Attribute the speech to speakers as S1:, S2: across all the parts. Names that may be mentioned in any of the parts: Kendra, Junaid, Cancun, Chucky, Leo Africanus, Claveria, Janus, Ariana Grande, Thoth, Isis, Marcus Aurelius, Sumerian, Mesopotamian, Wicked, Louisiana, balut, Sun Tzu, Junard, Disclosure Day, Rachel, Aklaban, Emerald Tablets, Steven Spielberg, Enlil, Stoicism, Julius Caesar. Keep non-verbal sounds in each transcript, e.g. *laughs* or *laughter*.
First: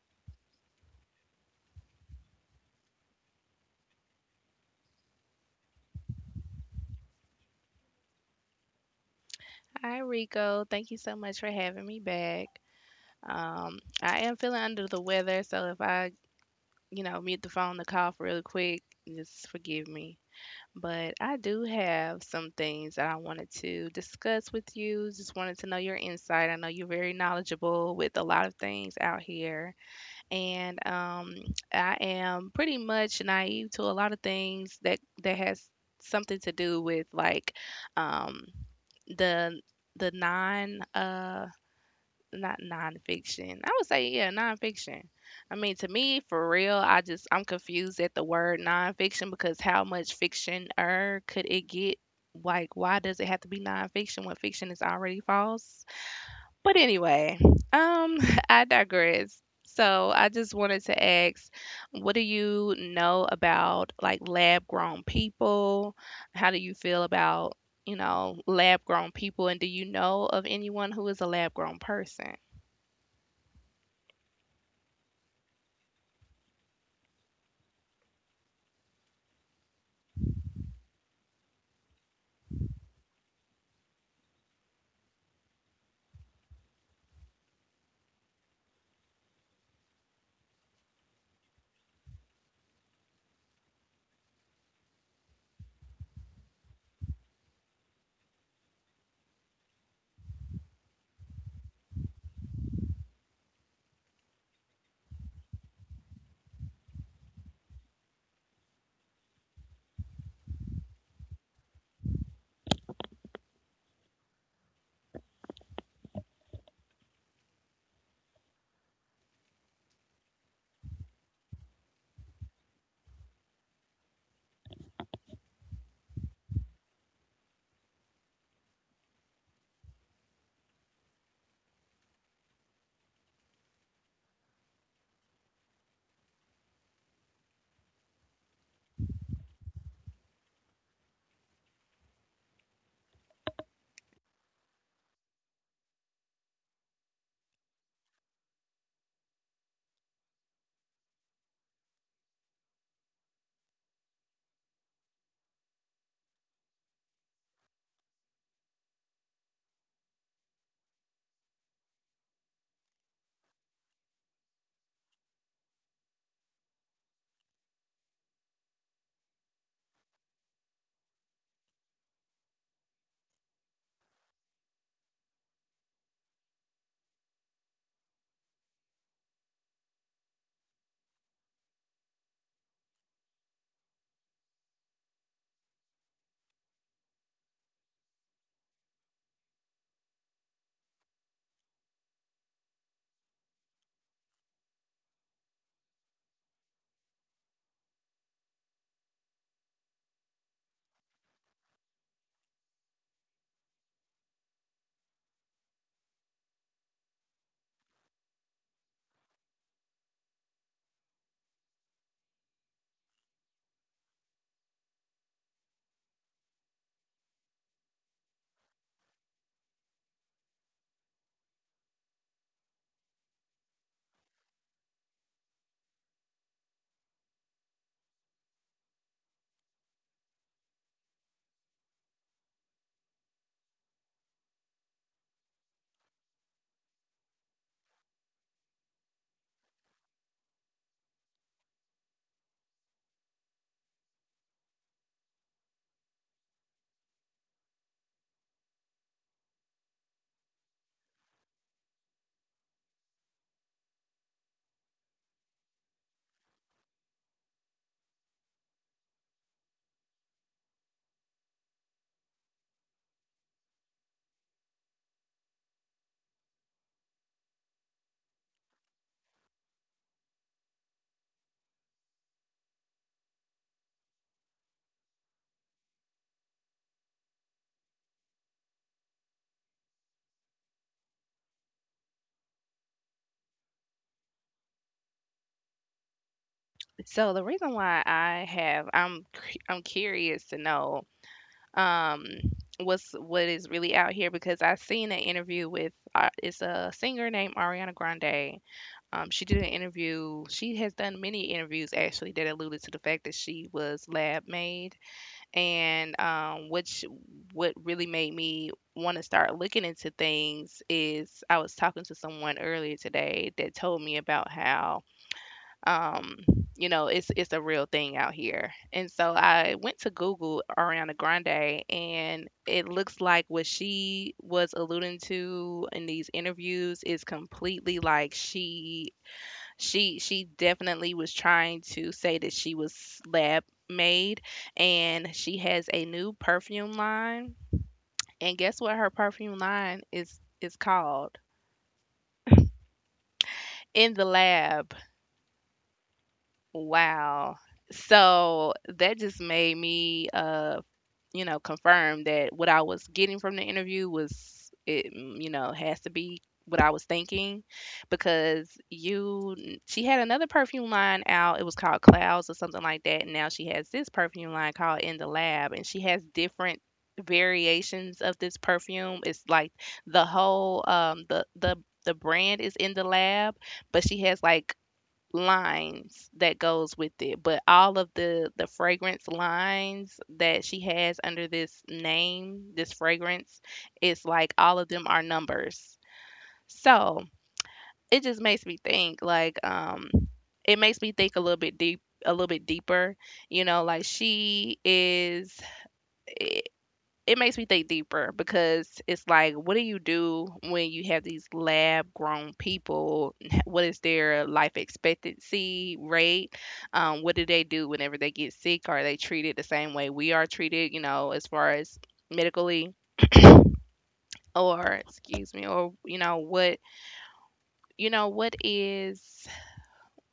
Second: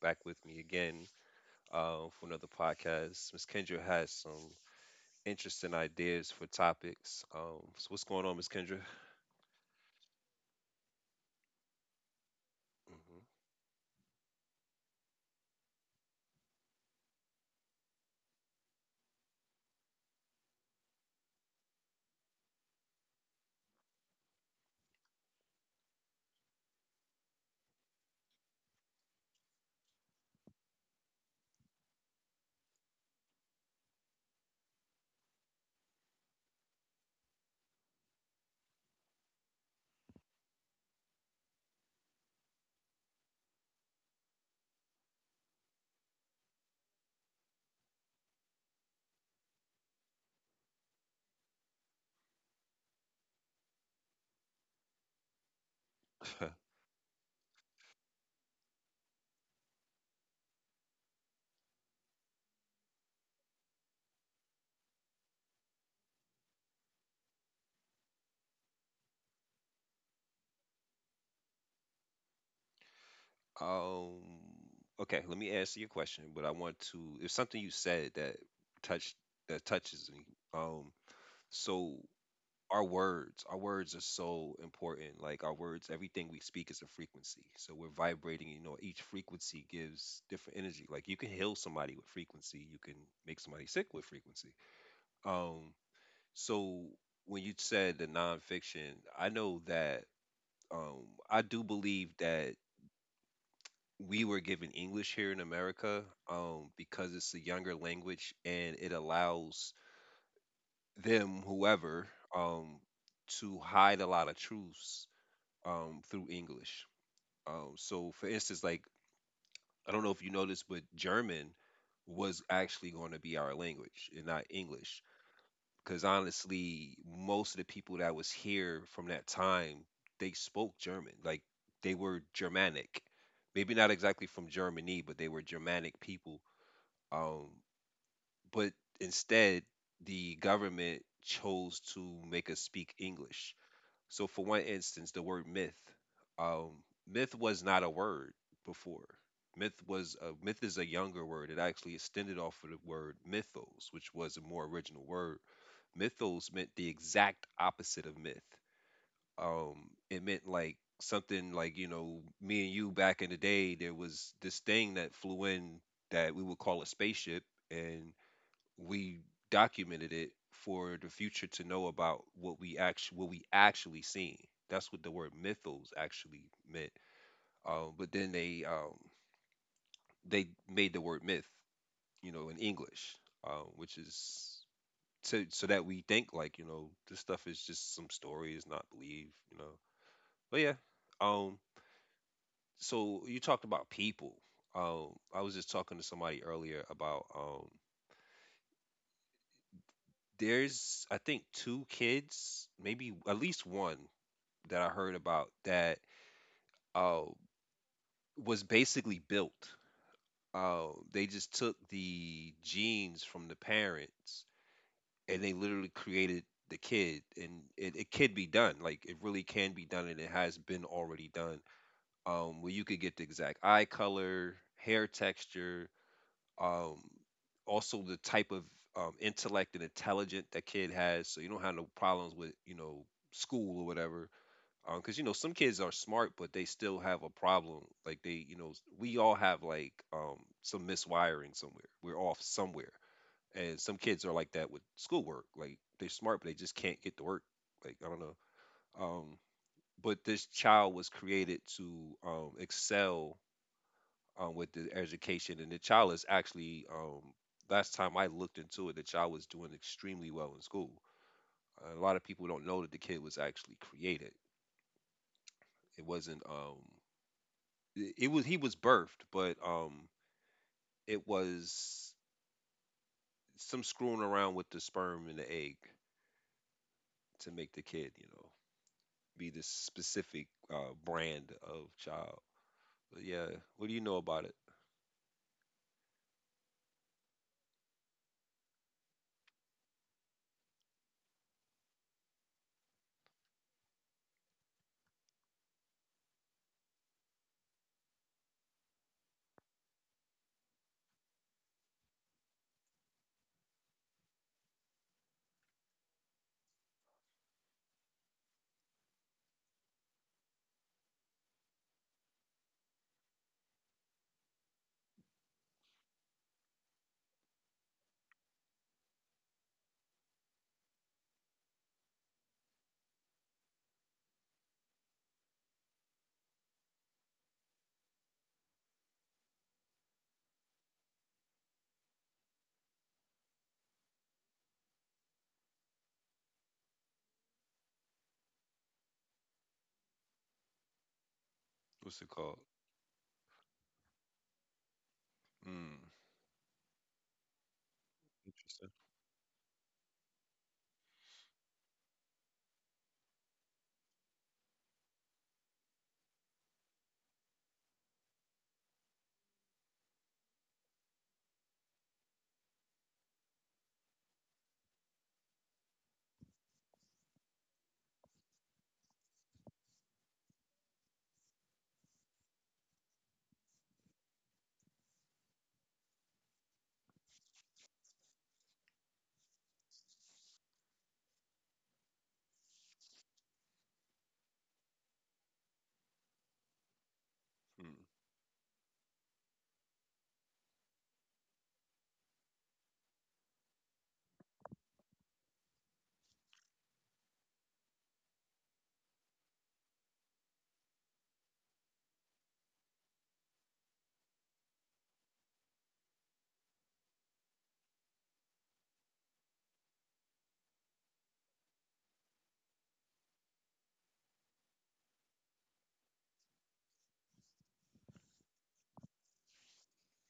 S1: back with me again for another podcast. Miss Kendra has some interesting ideas for topics. So what's going on, Miss Kendra?
S2: Hi, Rico. Thank you so much for having me back. I am feeling under the weather, so if I, you know, mute the phone to cough really quick, just forgive me. But I do have some things that I wanted to discuss with you. Just wanted to know your insight. I know you're very knowledgeable with a lot of things out here, and I am pretty much naive to a lot of things that has something to do with like um the the non not nonfiction. I would say yeah, nonfiction. I mean, to me, for real, I'm confused at the word nonfiction because how much fiction could it get? Like, why does it have to be nonfiction when fiction is already false?
S1: Hmm.
S2: But anyway, um, *laughs* I digress. So I just wanted to ask, what do you know about like lab grown people? How do you feel about, you know, lab grown people? And do you know of anyone who is a lab grown person?
S1: *laughs* um, okay, let me answer your question, but I want to. It's something you said that touched that touches me. Um, so our words are so important, like our words, everything we speak is a frequency, so we're vibrating, you know, each frequency gives different energy. Like you can heal somebody with frequency, you can make somebody sick with frequency. um so when you said the nonfiction, I know that I do believe that we were given English here in America, because it's a younger language and it allows them, whoever, um to hide a lot of truths, through English. So, for instance, like I don't know if you noticed, but German was actually going to be our language and not English, because honestly, most of the people that was here from that time, they spoke German. Like they were Germanic, maybe not exactly from Germany, but they were Germanic people. Um, but instead, the government chose to make us speak English. So, for one instance, the word myth, um, myth was not a word before. Myth is a younger word. It actually extended off of the word mythos, which was a more original word. Mythos meant the exact opposite of myth. It meant like something like, you know, me and you back in the day, there was this thing that flew in that we would call a spaceship, and we documented it for the future to know about what we actually seen. That's what the word mythos actually meant. But then they made the word myth, you know, in English, which is so that we think like, you know, this stuff is just some story, is not believed, you know. But yeah, um, so you talked about people. I was just talking to somebody earlier about there's, I think, two kids, maybe at least one, that I heard about that uh, was basically built. They just took the genes from the parents and they literally created the kid, and it could be done. Like it really can be done, and it has been already done. Where you could get the exact eye color, hair texture, um, also the type of intellect and intelligent that kid has, so you don't have no problems with, you know, school or whatever, because, you know, some kids are smart but they still have a problem, like they, you know, we all have like some miswiring somewhere, we're off somewhere, and some kids are like that with schoolwork, like they're smart but they just can't get to work, like I don't know. um but this child was created to excel with the education, and the child is actually last time I looked into it, the child was doing extremely well in school. A lot of people don't know that the kid was actually created. It wasn't it was He was birthed, but it was some screwing around with the sperm and the egg to make the kid, you know, be this specific brand of child. But yeah, what do you know about it?
S2: So the reason why I have, I'm, cu- I'm curious to know, um, what's what is really out here because I seen an interview with, it's a singer named Ariana Grande. She did an interview. She has done many interviews actually that alluded to the fact that she was lab made, and which what really made me want to start looking into things is I was talking to someone earlier today that told me about how um, you know it's a real thing out here, and so I went to Google Ariana Grande, and it looks like what she was alluding to in these interviews is completely like she she definitely was trying to say that she was lab made, and she has a new perfume line. And guess what her perfume line is called?
S1: What's it called?
S2: In the lab.
S1: Mm.
S2: Wow. So
S1: Interesting.
S2: that just made me you know, confirm that what I was getting from the interview was it, mm, you know, has to be what I was thinking because you she had another perfume line out. It was called Clouds or something like that. And now she has this perfume line called In the Lab, and she has different variations of this perfume. It's like the whole the the brand is in the lab, but she has like lines that goes with it, but all of the fragrance lines that she has under this name, this fragrance, it's like all of them are numbers. So
S1: Mm,
S2: it just makes me think like it makes me think a little bit deep a little bit deeper, you know, like she is, it makes me think deeper because it's like, what do you do when you have these lab grown people? What is their life expectancy rate? What do they do whenever they get sick? Are they treated the same way we are treated, you know, as far as medically? Or, excuse me, or, you know, what, you know,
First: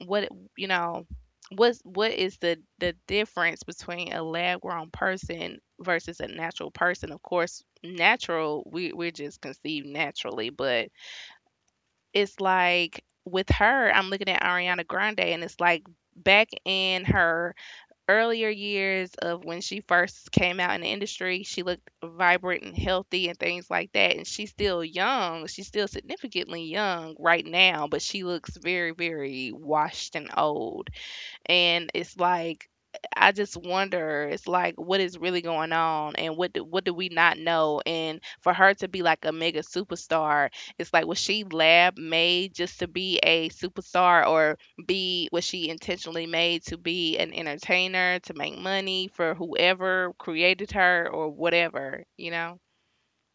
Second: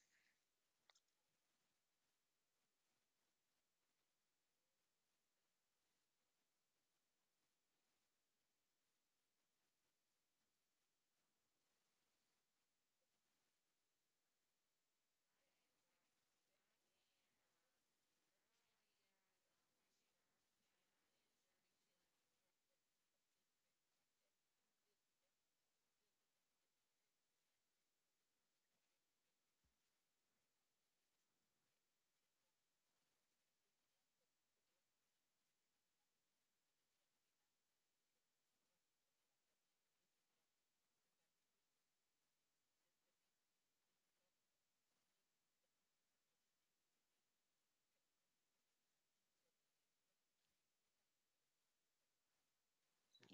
S2: what you know what is the difference between a lab grown person versus a natural person? Of course, natural, we're just conceived naturally. But it's like with her, I'm looking at Ariana Grande, and it's like back in her earlier years, of when she first came out in the industry, she looked vibrant and healthy and things like that, and she's still young, she's still significantly young right now, but she looks very, very washed and old. And it's like I just wonder, it's like what is really going on and what do we not know? And for her to be like a mega superstar, it's like was she lab made just to be a superstar? Or be was she intentionally made to be an entertainer to make money for whoever created her or whatever, you know?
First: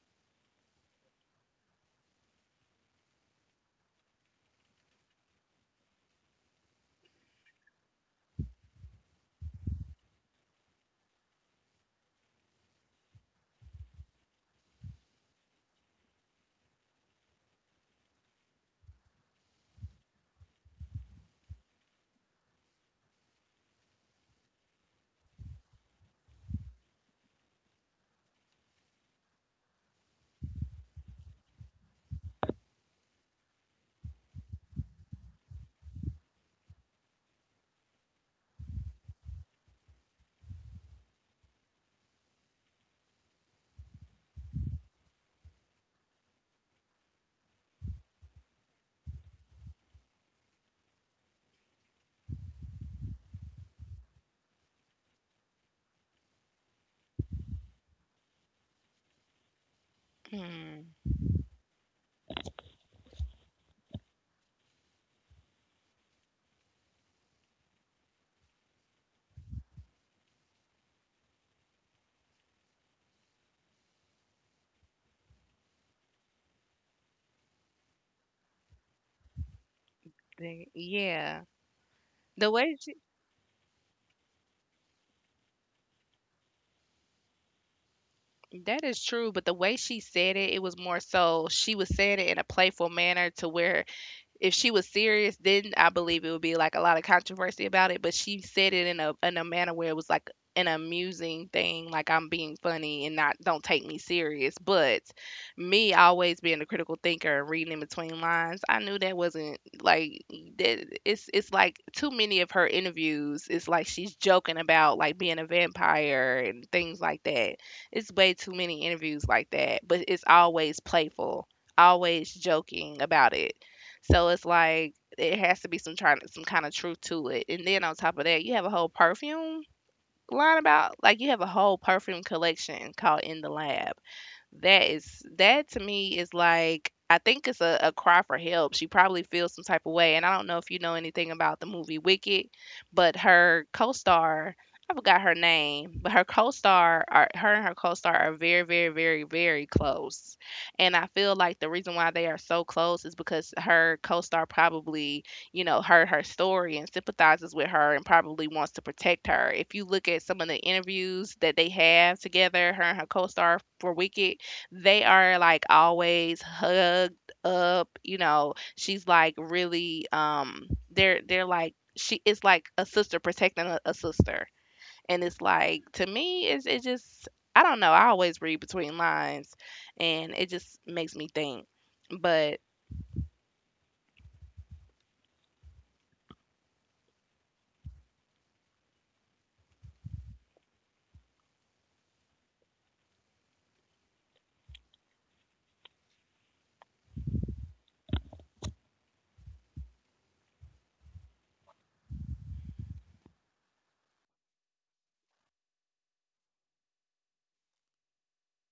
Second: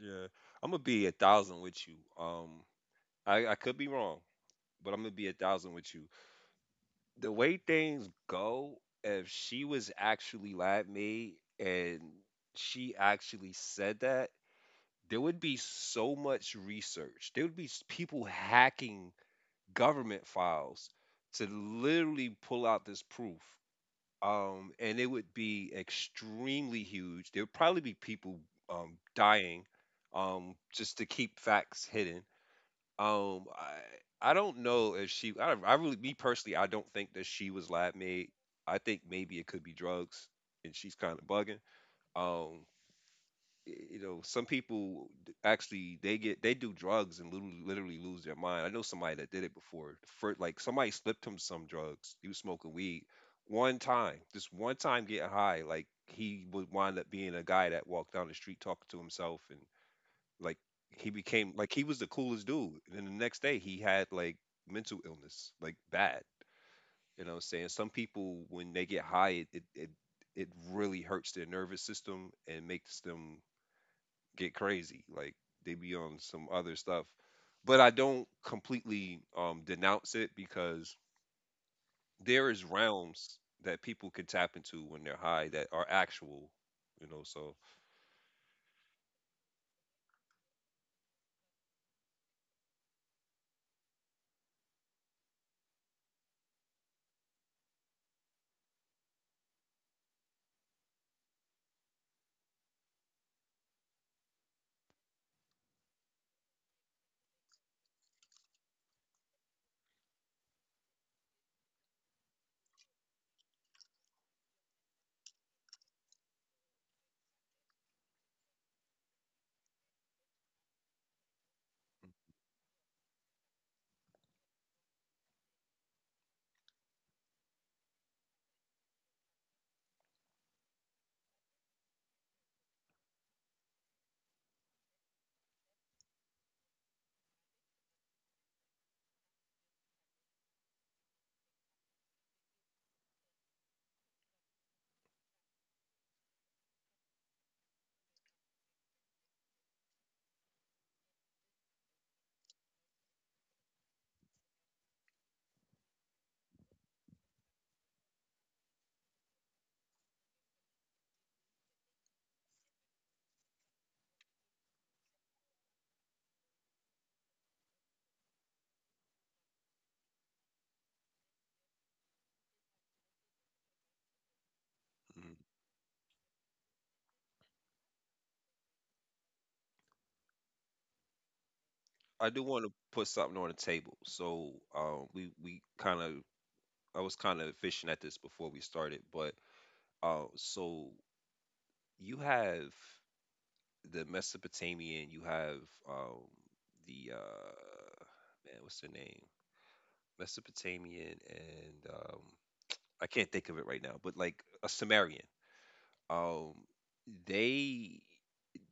S1: yeah, I'm gonna be a thousand with you. I could be wrong, but I'm gonna be a thousand with you. The way things go, if she was actually lab made and she actually said that, there would be so much research. There would be people hacking government files to literally pull out this proof. And it would be extremely huge. There would probably be people dying, just to keep facts hidden. Um, I, I don't know if she, I, don't- I really, me personally, I don't think that she was lab made. I think maybe it could be drugs and she's kind of bugging. Um, you know, some people, actually, they do drugs and literally, literally lose their mind. I know somebody that did it before. For like somebody slipped him some drugs. He was smoking weed one time, just one time, getting high. Like he would wind up being a guy that walked down the street talking to himself and like
S2: Hmm.
S1: he became like he was the coolest dude. And then the next day he had like mental illness, like bad. You know what I'm saying? Some people when they get high, it it really hurts their nervous system and makes them get crazy. Like they be on some other stuff. But I don't completely denounce it
S2: the-
S1: because
S2: yeah
S1: there
S2: the
S1: is
S2: way she,
S1: realms that people can tap into when they're high that are actual, you know. So
S2: that is true, but the way she said it, it was more so she was saying it in a playful manner to where if she was serious, then I believe it would be like a lot of controversy about it. But she said it in a manner where it was like an amusing thing, like I'm being funny and not don't take me serious. But me always being a critical thinker and reading in between lines, I knew that wasn't like that. It's like too many of her interviews. It's like she's joking about like being a vampire and things like that. It's way too many interviews like that, but it's always playful, always joking about it. So it's like it has to be some trying some kind of truth to it. And then on top of that, you have a whole perfume line about like you have a whole perfume collection called In the Lab. That is, that to me is like I think it's a cry for help. She probably feels some type of way, and I don't know if you know anything about the movie Wicked, but her co-star, I forgot her name, but her and her co-star are very, very, very, very close, and I feel like the reason why they are so close is because her co-star probably, you know, heard her story and sympathizes with her and probably wants to protect her. If you look at some of the interviews that they have together, her and her co-star for Wicked, they are like always hugged up, you know. She's like really they're like she it's like a sister protecting a sister. And
S1: mhm.
S2: it's like to me it's it just I don't know. I always read between lines and it just makes me think.
S1: I do
S2: But
S1: want to put something on the table. So we kind of, I was kind of fishing at this before we started, but so you have the Mesopotamian, you have um, the man, what's the name? Mesopotamian, and I can't think of it right now, but like a Sumerian. Um, they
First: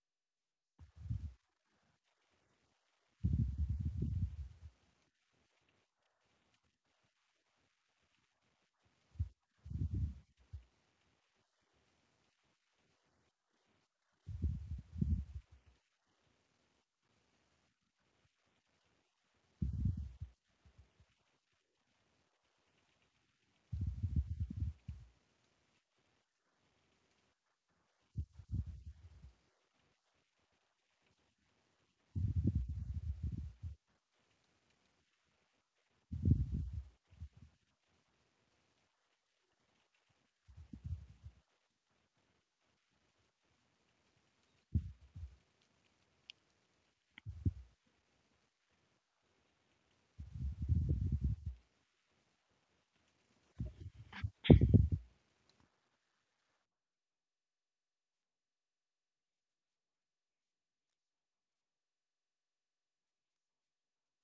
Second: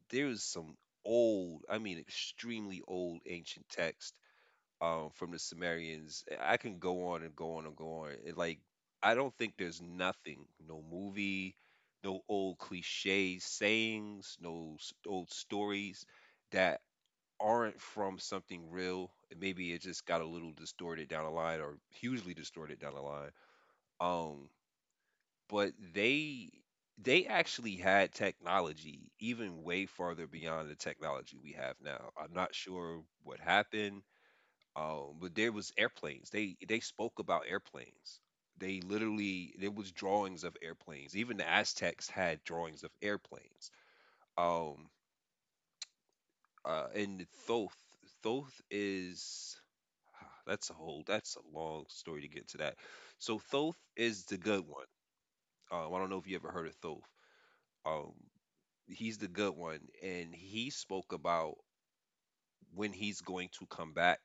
S1: There's some old, I mean, extremely old ancient text, from the Sumerians. I can go on and go on and go on. It, like I don't think there's nothing, no movie, no old cliche sayings, no old stories that aren't from something real. Maybe it just got a little distorted down the line, or hugely distorted down the line. Um, but they actually had technology even way farther beyond the technology we have now. I'm not sure what happened. But there was airplanes. They spoke about airplanes. They literally, there was drawings of airplanes. Even the Aztecs had drawings of airplanes. Um, and Thoth Thoth is Ah, that's a whole, that's a long story to get to that. So Thoth is the good one. I don't know if you ever heard of Thoth. Um, he's the good one, and he spoke about when he's going to come back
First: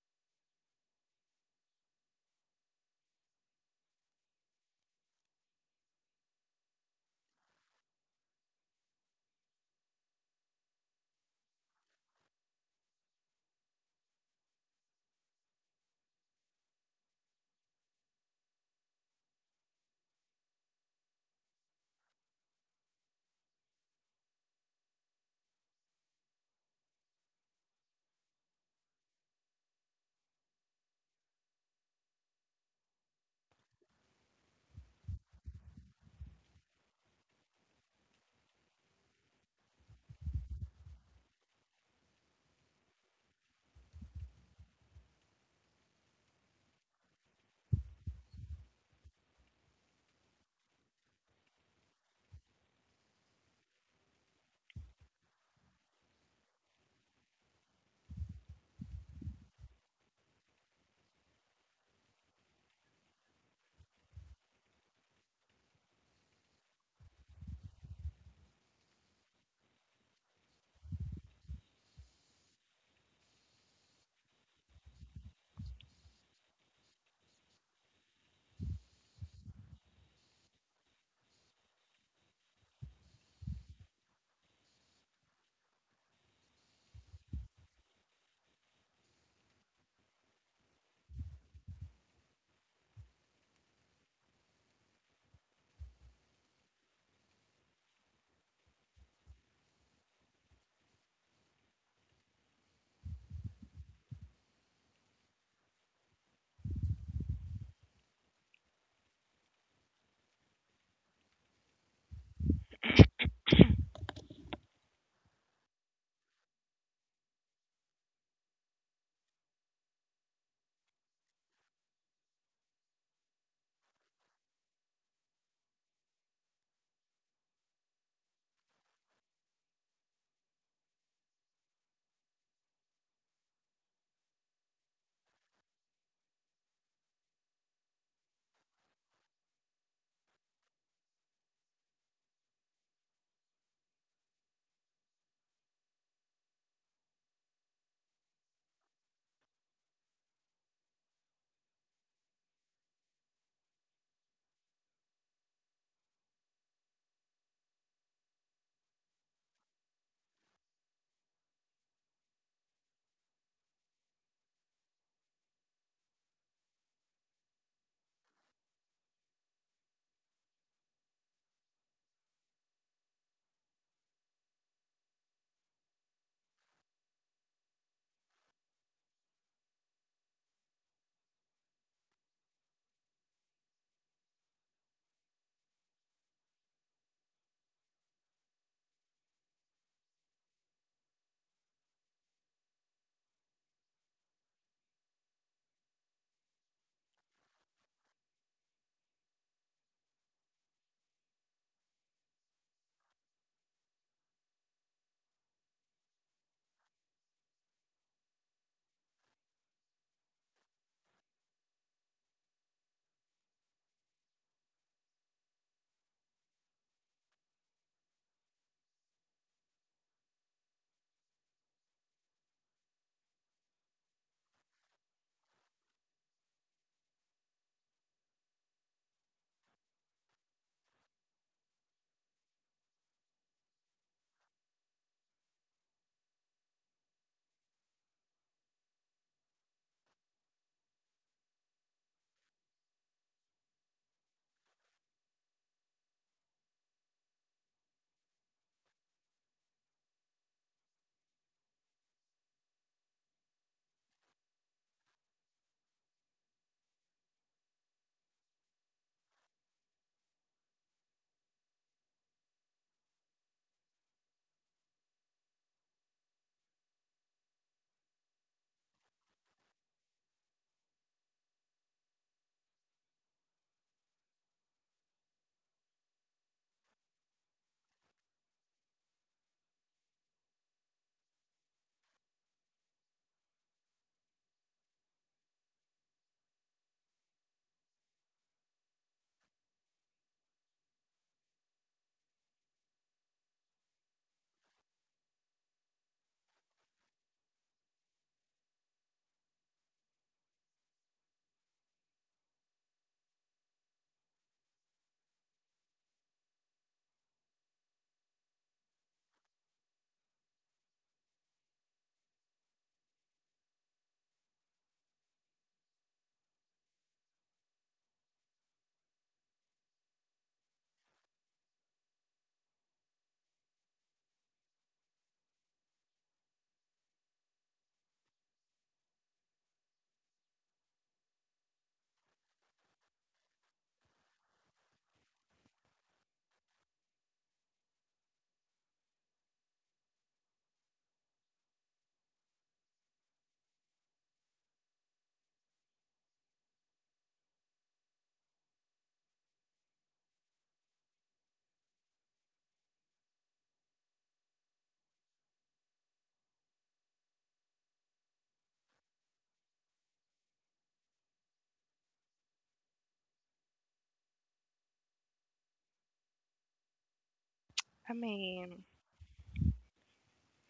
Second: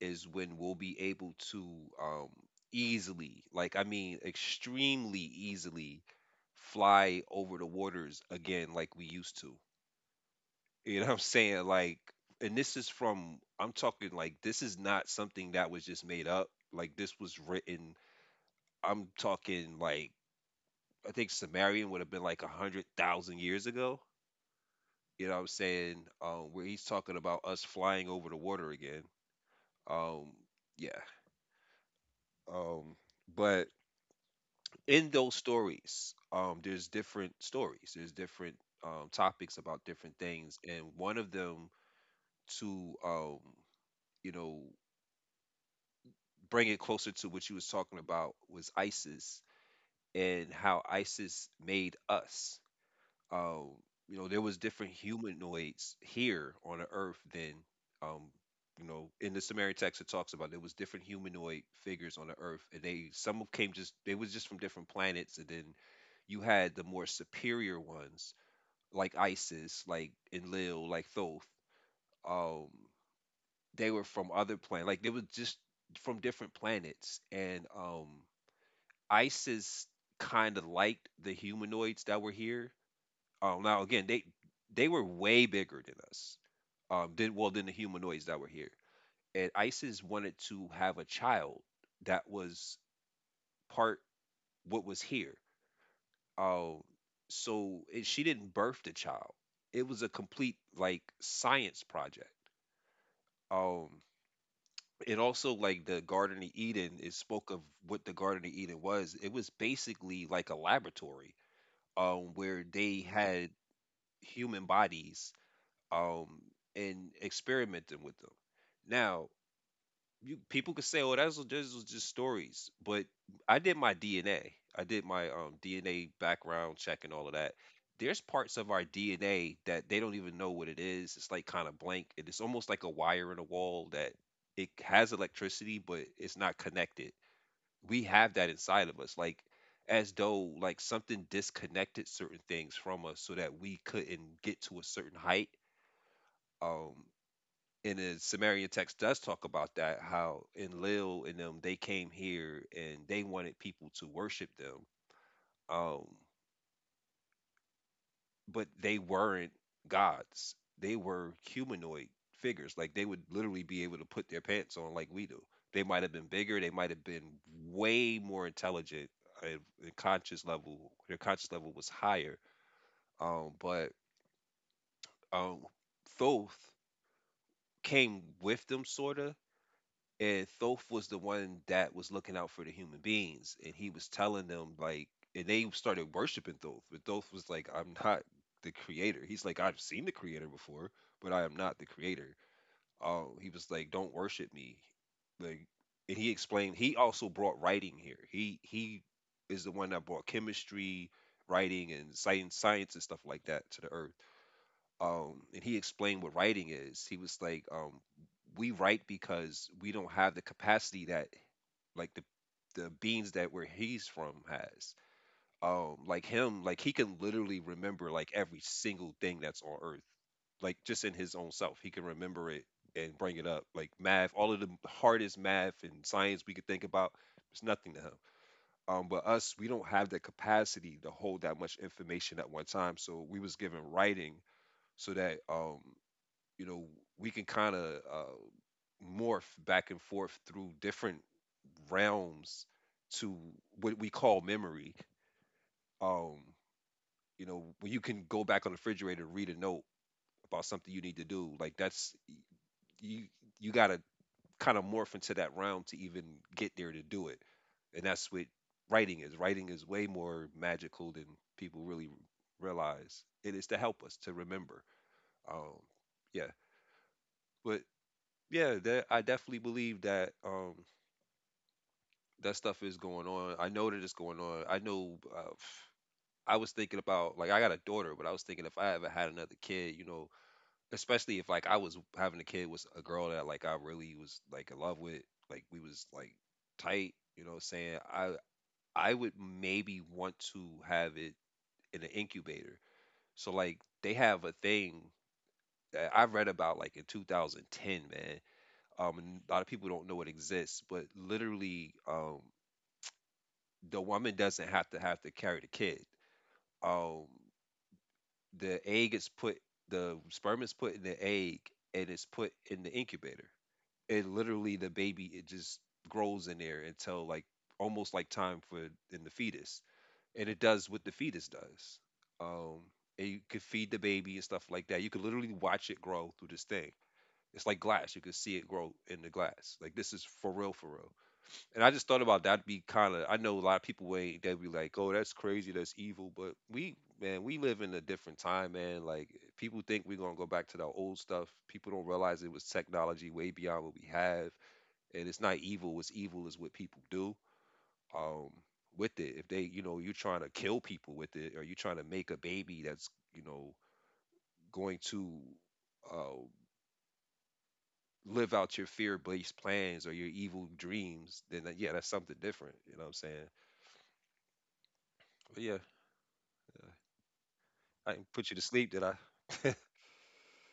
S1: is when we'll be able to um, easily, like I mean, extremely easily, fly over the waters again like we used to. You know what I'm saying? Like, and this is from, I'm talking like, this is not something that was just made up. Like this was written, I'm talking like I think Sumerian would have been like a hundred thousand years ago. You know what I'm saying? Where he's talking about us flying over the water again. Um, yeah. Um, but in those stories, there's different stories. There's different topics about different things, and one of them, to you know, bring it closer to what you was talking about, was ISIS, and how ISIS made us, um, you know, there was different humanoids here on the earth than, um, you know, in the Sumerian text it talks about there was different humanoid figures on the earth, and they, some of came, just they was just from different planets, and then you had the more superior ones like Isis, like Enlil, like Thoth. Um, they were from other planet, like they were just from different planets, and Isis kind of liked the humanoids that were here, now again, they were way bigger than us. Than, well, than the humanoids that were here. And ISIS wanted to have a child that was part what was here. Um, so she didn't birth the child. It was a complete like science project. Um, and also like the Garden of Eden, it spoke of what the Garden of Eden was. It was basically like a laboratory, where they had human bodies, um, and experimenting with them. Now, you people could say, "Oh, that's, those was just stories," but I did my DNA. I did my DNA background check and all of that. There's parts of our DNA that they don't even know what it is. It's like kind of blank. And it's almost like a wire in a wall that it has electricity, but it's not connected. We have that inside of us, like as though like something disconnected certain things from us so that we couldn't get to a certain height, um in the Sumerian text does talk about that, how Enlil and them, they came here and they wanted people to worship them, um, but they weren't gods. They were humanoid figures. Like they would literally be able to put their pants on like we do. They might have been bigger. They might have been way more intelligent. And conscious level, their conscious level was higher. But um, Thoth came with them, sorta, and Thoth was the one that was looking out for the human beings, and he was telling them, like, and they started worshiping Thoth, but Thoth was like, "I'm not the creator." He's like, "I've seen the creator before, but I am not the creator." He was like, "Don't worship me," like, and he explained. He also brought writing here. He is the one that brought chemistry, writing, and science, science and stuff like that to the earth. And he explained what writing is. He was like, we write because we don't have the capacity that, like, the beings that where he's from has, like him. Like, he can literally remember like every single thing that's on earth, like just in his own self he can remember it and bring it up. Like math, all of the hardest math and science we could think about, it's nothing to him. But us, we don't have the capacity to hold that much information at one time, so we was given writing so that, you know, we can kind of uh, morph back and forth through different realms to what we call memory. um you know, when you can go back on the refrigerator and read a note about something you need to do, like that's, you you got to kind of morph into that realm to even get there to do it. And that's what writing is. Writing is way more magical than people really realize It is to help us to remember. um yeah, but yeah, that I definitely believe that that stuff is going on. I know that it's going on. I know. I was thinking about, like, I got a daughter, but I was thinking if I ever had another kid, you know, especially if, like, I was having a kid with a girl that, like, I really was, like, in love with, like we was like tight, what I'm saying, I would maybe want to have it in an incubator. So like they have a thing that I read about like in 2010, man. And a lot of people don't know it exists, but literally, the woman doesn't have to carry the kid. Um, the egg is put, the sperm is put in the egg, and it's put in the incubator. And literally, the baby, it just grows in there until, like, almost like time for in the fetus, and it does what the fetus does. Um, and you could feed the baby and stuff like that. You could literally watch it grow through this thing. It's like glass. You could see it grow in the glass. Like, this is for real, for real. And I just thought about that, be kind of, I know a lot of people ain't, they be like, "Oh, that's crazy, that's evil," but we, man, we live in a different time, man. Like, people think we're going to go back to the old stuff. People don't realize it was technology way beyond what we have, and it's not evil. What's evil is what people do Um with it. If they, you know, you're trying to kill people with it, or you're trying to make a baby that's, you know, going to uh live out your fear-based plans or your evil dreams, then that- yeah, that's something different, you know what I'm saying? But yeah, I
S2: I
S1: can put you to
S2: mean,
S1: sleep. That I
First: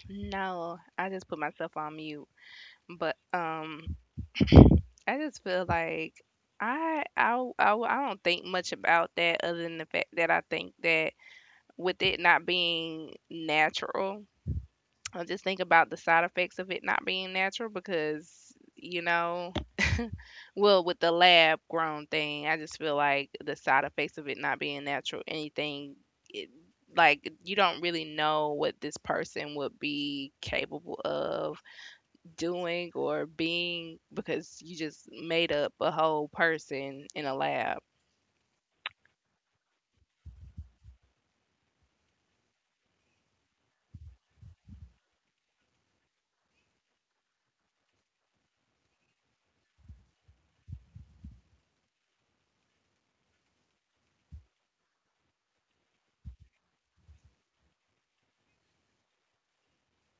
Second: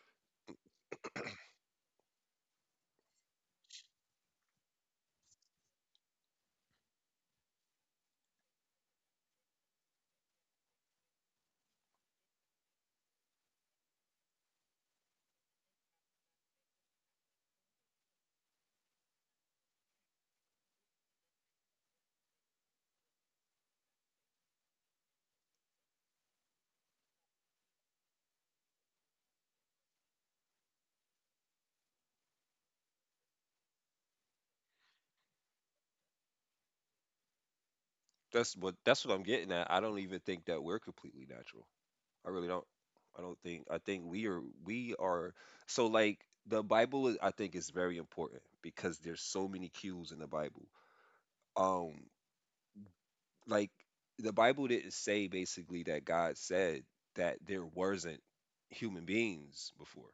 S2: no, I just put myself on mute. But I just feel like I don't think much about that other than the fact that I think that with it not being natural. I just think about the side effects of it not being natural because, you know, well, with the lab grown thing, I just feel like the side effects of it not being natural, anything, it, like, you don't really know what this person would be capable of doing or being because you just made up a whole person in a lab.
S1: That's what I'm getting at. I don't even think that we're completely natural. I really don't. I don't think. I think we are so, like, the Bible is- I think is very important because there's so many cues in the Bible. Um, like, the Bible didn't say, basically, that God said that there wasn't human beings before.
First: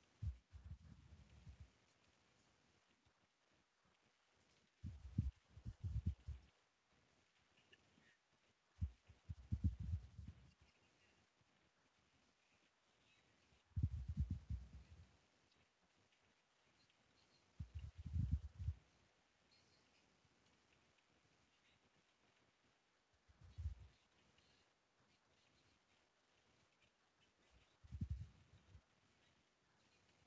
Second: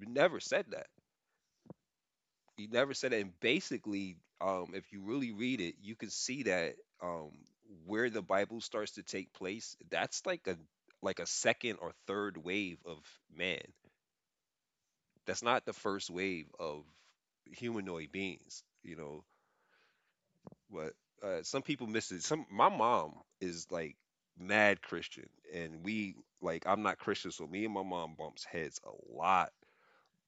S1: It never said that. You never said it. And basically, if you really read it, you can see that, um, where the Bible starts to take place, that's like a, like a second or third wave of man. That's not the first wave of humanoid beings. You know, but some people miss it. Some, my mom is like mad Christian, and we, like, I'm not Christian, so me and my mom bumps heads a lot.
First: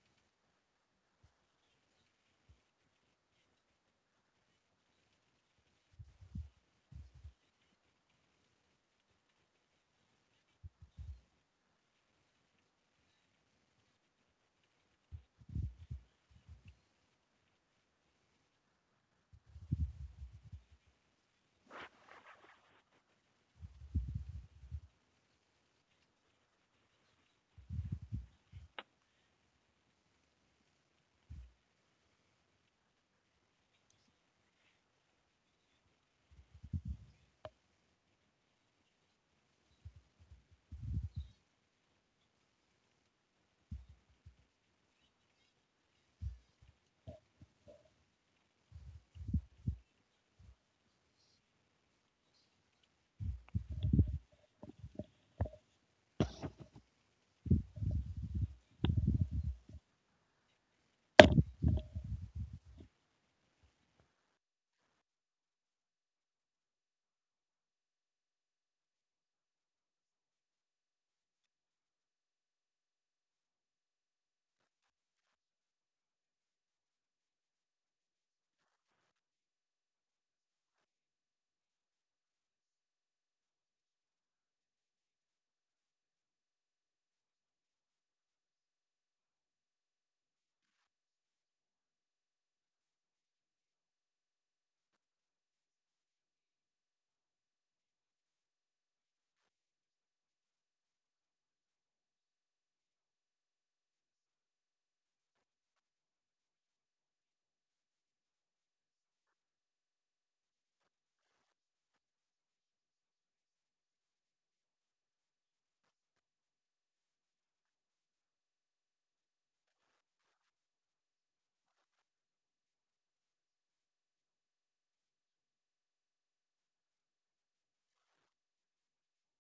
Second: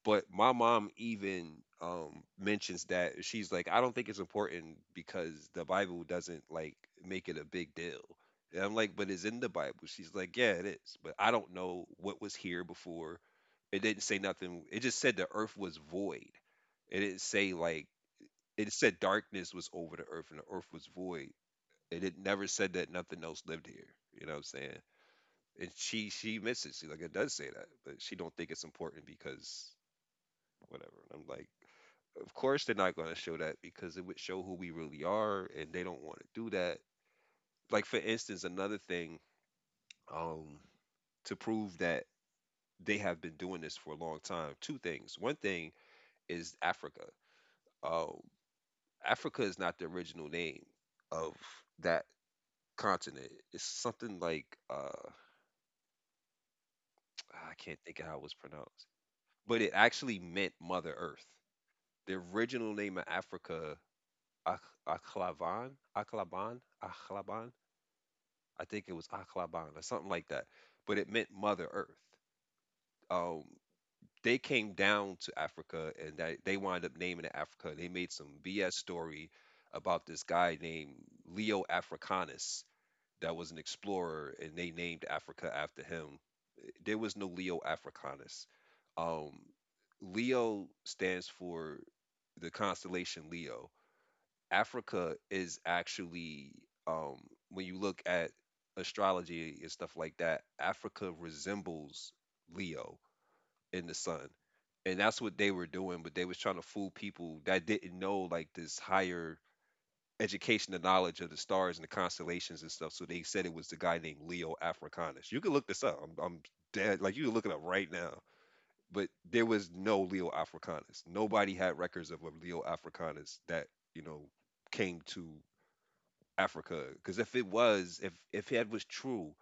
S1: But my mom even mentions that, she's like, I don't think it's important because the Bible doesn't, like, make it a big deal. And I'm like, but it's in the Bible. She's like, yeah, it is, but I don't know what was here before. It didn't say nothing. It just said the earth was void. It didn't say, like, it said darkness was over the earth and the earth was void. It had never said that nothing else lived here. You know what I'm saying? And she misses. She's like, it does say that, but she don't think it's important because whatever. And I'm like, of course they're not going to show that because it would show who we really are, and they don't want to do that. Like, for instance, another thing, um, to prove that they have been doing this for a long time. Two things. One thing is Africa. Um, Africa is not the original name of that continent. It's something like, I can't think of how it was pronounced, but it actually meant Mother Earth. The original name of Africa, Ak- Aklavan, Aklaban, Aklaban, I think it was Aklaban or something like that, but it meant Mother Earth. Um, they came down to Africa, and that they wound up naming it Africa. They made some BS story about this guy named Leo Africanus that was an explorer, and they named Africa after him. There was no Leo Africanus. Um, Leo stands for the constellation Leo. Africa is actually um when you look at astrology and stuff like that, Africa resembles Leo in the sun. And that's what they were doing, but they was trying to fool people that didn't know, like, this higher education and knowledge of the stars and the constellations and stuff. So they said it was the guy named Leo Africanus. You can look this up. I'm dead. Like, you can look it up right now. But there was no Leo Africanus. Nobody had records of a Leo Africanus that, you know, came to Africa. Because if it was, if that was true,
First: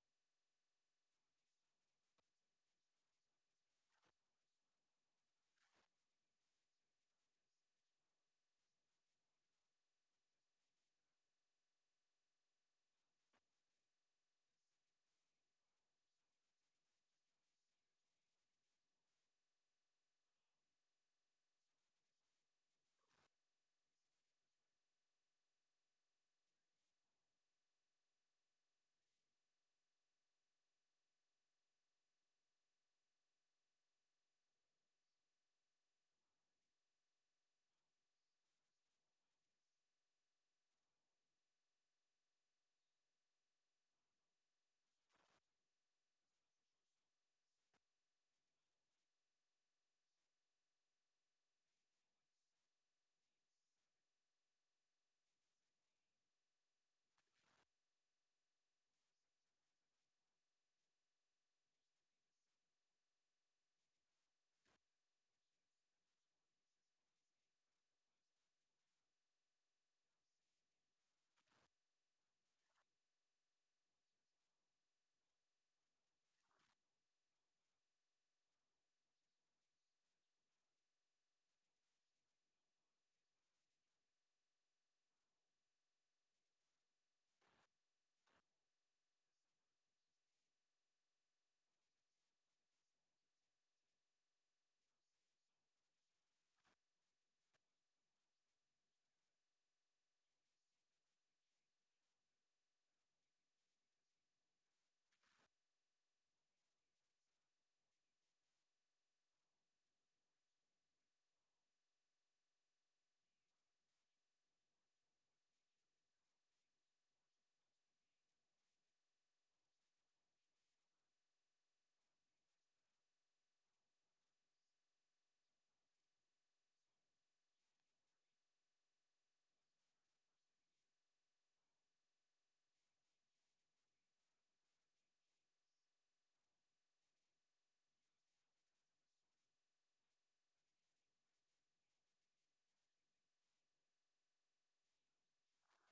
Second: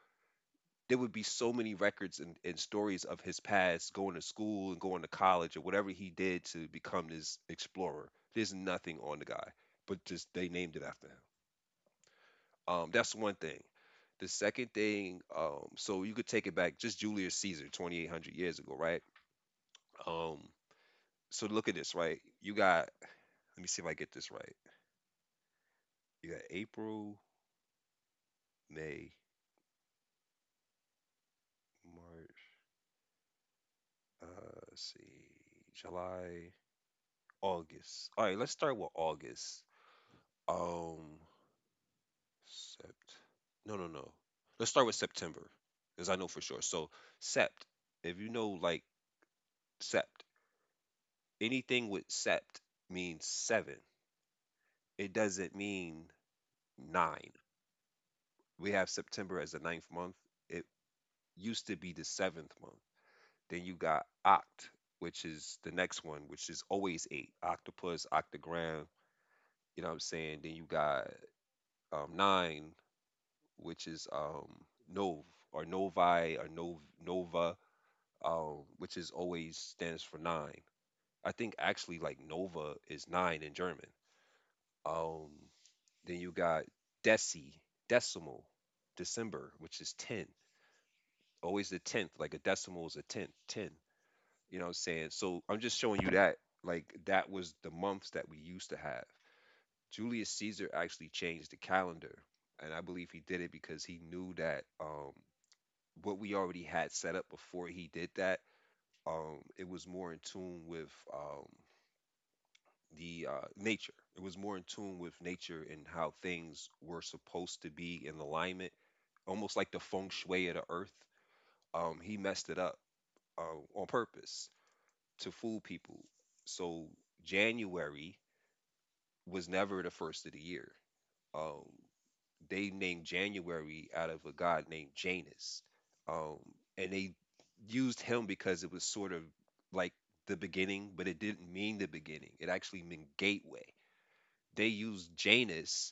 S1: there would be so many records, and stories of his past going to school and going to college or whatever he did to become this explorer. There's nothing on the guy, but just they named it after him. That's one thing. The second thing, so you could take it back just Julius Caesar, 2,800 years ago, right? Um, so look at this, right? You got, let me see if I get this right. You got April, May, March, let's see, July, August. All right, let's start with August. Um, Sept. No, no, no. Let's start with September, because I know for sure. So sept. If you know, like, sept, anything with sept means seven. It doesn't mean nine. We have September as the ninth month. It used to be the seventh month. Then you got oct, which is the next one, which is always eight. Octopus, octagram. You know what I'm saying? Then you got nine, which is Nov or Novi or Nova, which is always stands for nine. I think actually like Nova is nine in German. Um, then you got Deci, decimal, December, which is ten. Always the tenth, like a decimal is a tenth, ten. You know what I'm saying? So I'm just showing you that, like, that was the months that we used to have. Julius Caesar actually changed the calendar, and I believe he did it because he knew that, what we already had set up before he did that, it was more in tune with the nature. It was more in tune with nature and how things were supposed to be in alignment, almost like the feng shui of the earth. He messed it up on purpose, to fool people. So January was never the first of the year. um they named January out of a god named Janus. Um, and they used him because it was sort of like the beginning, but it didn't mean the beginning. It actually meant gateway. They used Janus,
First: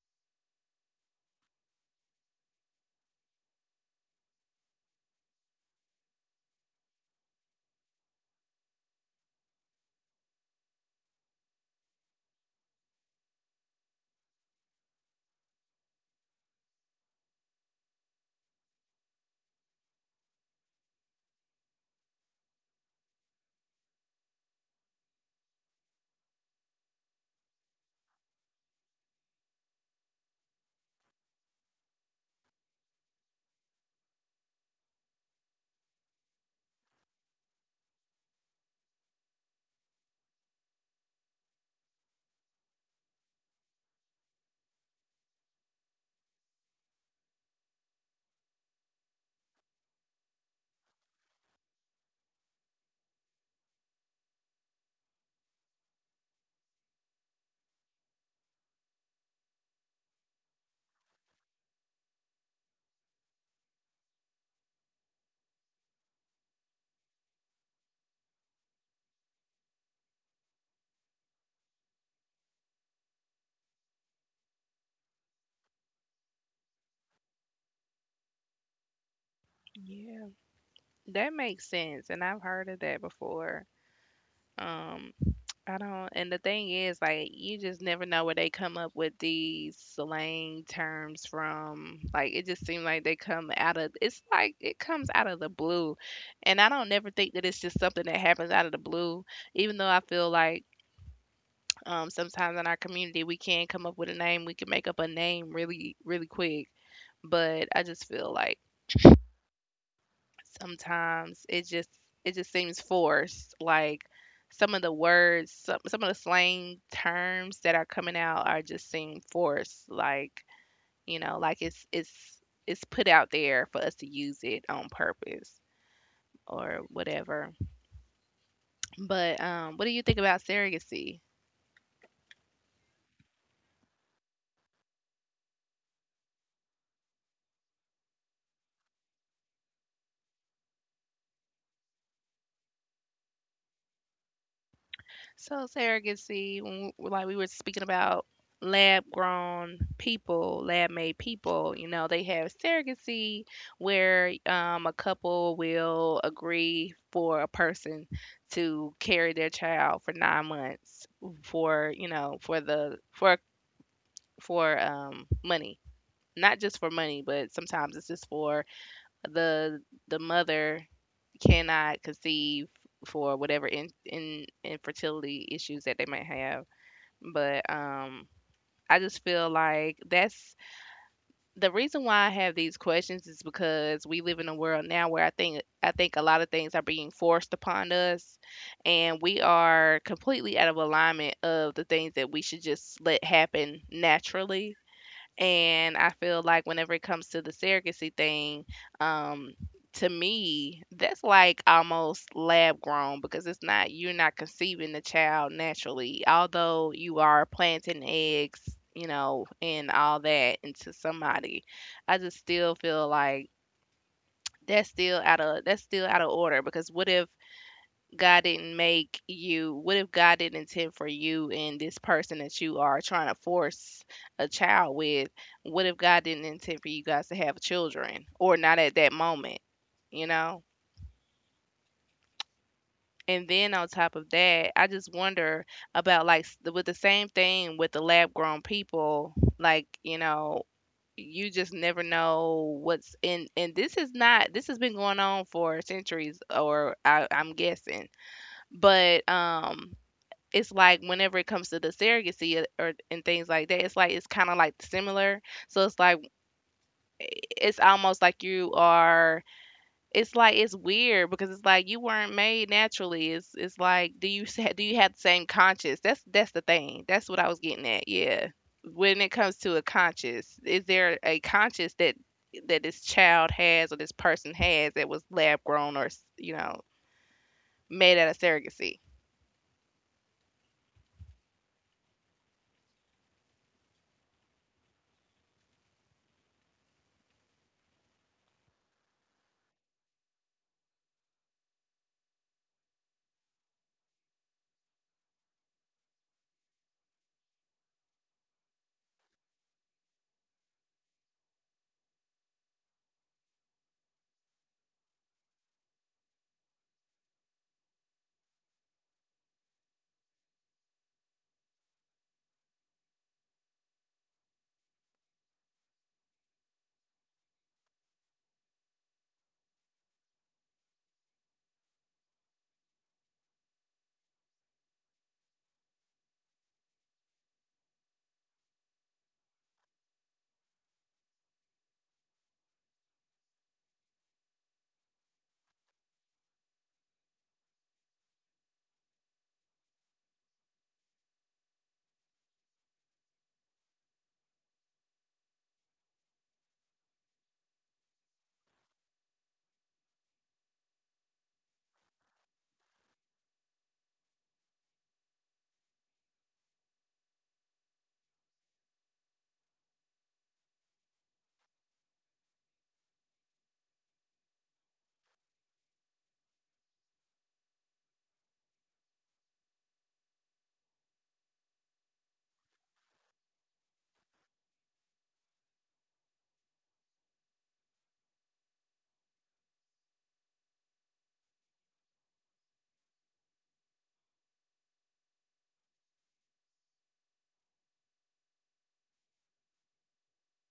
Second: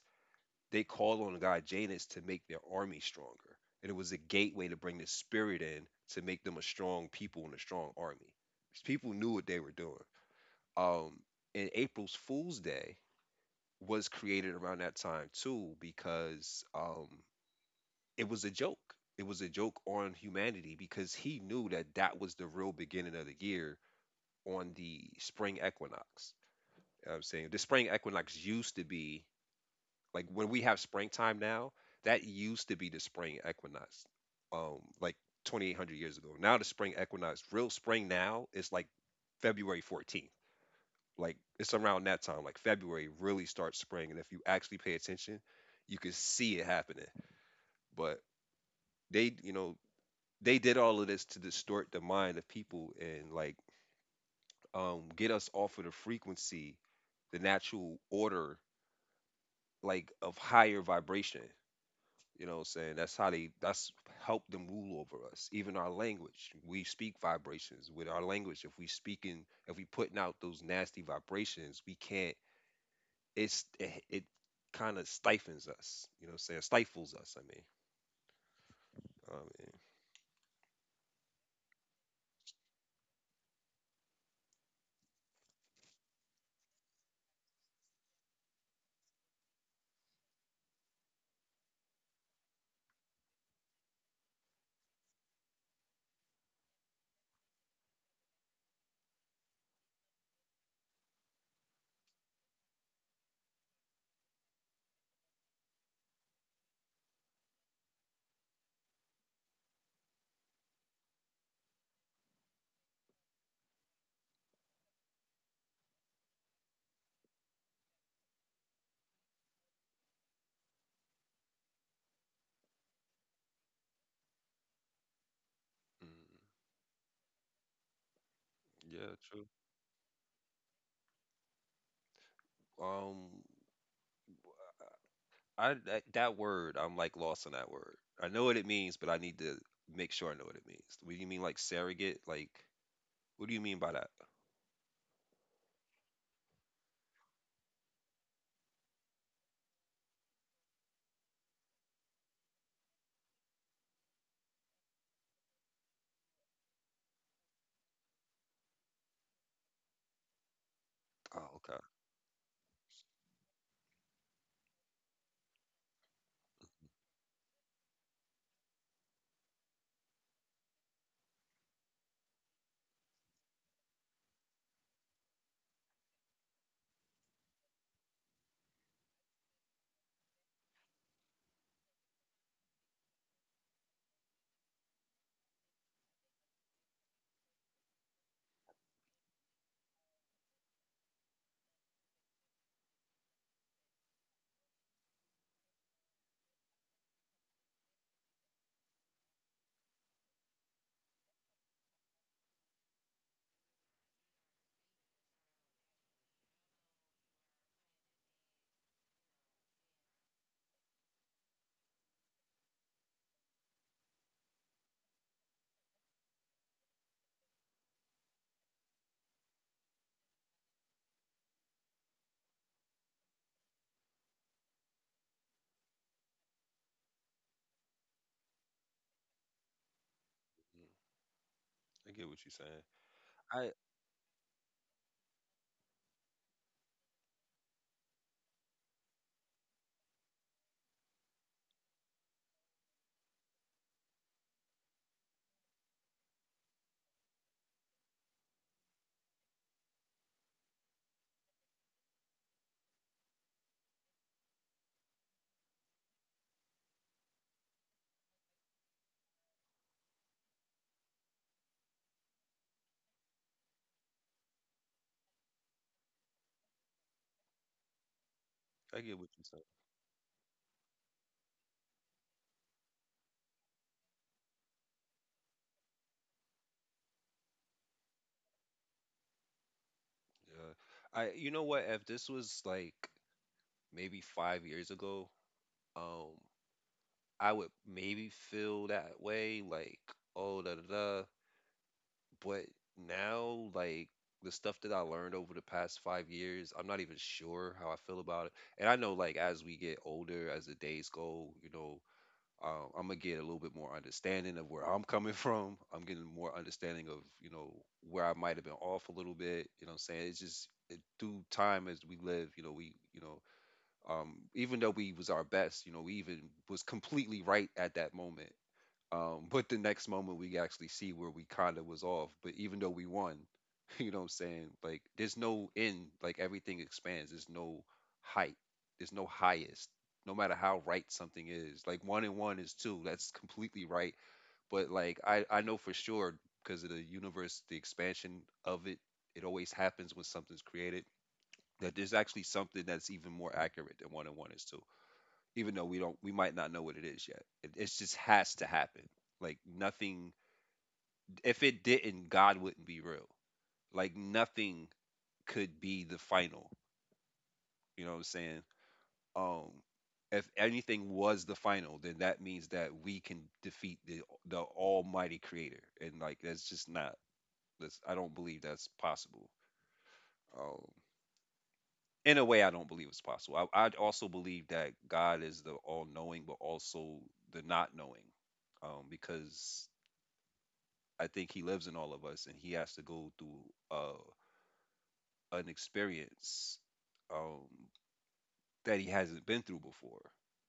S1: they called on the god Janus to make their army stronger. And it was a gateway to bring the spirit in to make them a strong people and a strong army. People knew what they were doing. Um, and April's Fool's Day was created around that time too, because, it was a joke. It was a joke on humanity because he knew that that was the real beginning of the year, on the spring equinox. You know what I'm saying, the spring equinox used to be like when we have springtime now, that used to be the spring equinox, like 2,800 years ago. Now the spring equinox, real spring now is like February 14th. Like it's around that time, like February really starts spring, and if you actually pay attention, you can see it happening. But they, you know, they did all of this to distort the mind of people, and like get us off of the frequency, the natural order, like of higher vibration. You know what I'm saying? That's how they that's helped them rule over us. Even our language, we speak vibrations with our language. If we speaking, if we putting out those nasty vibrations, we can't, it kind of stifles us. You know what I'm saying? Stifles us, I mean, um,
S2: Yeah, that makes sense. And I've heard of that before. Um, I don't, and the thing is, like, you just never know where they come up with these slang terms from. Like, it just seems like they come out of, it's like it comes out of the blue. And I don't never think that it's just something that happens out of the blue, even though I feel like sometimes in our community we can come up with a name, we can make up a name really, really quick. But I just feel like sometimes it just, it just seems forced, like, some of the words, some of the slang terms that are coming out are just seem forced, like, you know, like it's it's put out there for us to use it on purpose
S1: mm,
S2: or whatever.
S1: yeah,
S2: But,
S1: true.
S2: what do you think about surrogacy?
S1: um I, that word, I'm like lost on that word. I know what it means, but I need to make sure I know what it means. What do you mean, like surrogate? Like, what do you mean by that?
S2: So surrogacy, like we were speaking about lab grown people, lab made people, you know, they have surrogacy where a couple will agree for a person to carry their child for 9 months
S1: Oh, okay.
S2: for, you know, for money. Not just for money, but sometimes it's just for the the mother cannot conceive for whatever in infertility issues that they might have. But I just feel like that's, the reason why I have these questions is because we live in a world now where I think a lot of things are being forced upon us and we are completely out of alignment of the things that we should just let happen naturally. And I feel like whenever it comes to the surrogacy thing, um, to me, that's like almost lab grown because it's not, you're not conceiving the child naturally, although you are planting eggs, you know, and all that into somebody. I just still feel like that's still out of, that's still out of order because what if God didn't make you? What if God didn't intend for you and this person that you are trying to force a child with? What if God didn't intend for you guys to have children, or not at that moment, you know?
S1: Mm, I get what you're saying.
S2: And
S1: I
S2: then on top of that, I just wonder about with the same thing with the lab grown people, like, you know, you just never know what's in and This is not this has been going on for centuries or I'm guessing but it's like whenever it comes to the surrogacy or and things like that, it's like it's kind of like similar. So it's like eh, it's almost like you are. It's like it's weird because it's like you weren't made naturally. It's like do you have the same conscience? That's the thing. That's what I was getting at. Yeah.
S1: I get
S2: When it
S1: what you're
S2: comes
S1: saying.
S2: to a conscience, is there a conscience that this child has or this person has that was lab grown or you know made out of surrogacy?
S1: Yeah. I, you know what? If this was like maybe 5 years ago, um, I would maybe feel that way. Like, oh, da da da. But now, like the stuff that I learned over the past 5 years, I'm not even sure how I feel about it. And I know, like as we get older, as the days go, I'm gonna get a little bit more understanding of where I'm *laughs* coming from. I'm getting more understanding of, you know, where I might have been off a little bit. You know what I'm saying? It's just it, through time as we live, you know, even though we was our best, you know, we even was completely right at that moment. But the next moment we actually see where we kinda was off. But even though we won, *laughs* you know what I'm saying? Like there's no end, like everything expands. There's no height. There's no highest. No matter how right something is. Like one and one is two. That's completely right. But like I know for sure, because of the universe, the expansion of it, it always happens when something's created, that there's actually something that's even more accurate than one and one is two, even though we don't, we might not know what it is yet, it's just has to happen. Like nothing, if it didn't, God wouldn't be real. Like nothing could be the final. You know what I'm saying? um if anything was the final, then that means that we can defeat the almighty creator, and like that's just not, that's I don't believe that's possible. um in a way, I don't believe it's possible. I also believe that God is the all knowing, but also the not knowing. Because I think he lives in all of us, and he has to go through uh, an experience, um, that he hasn't been through before,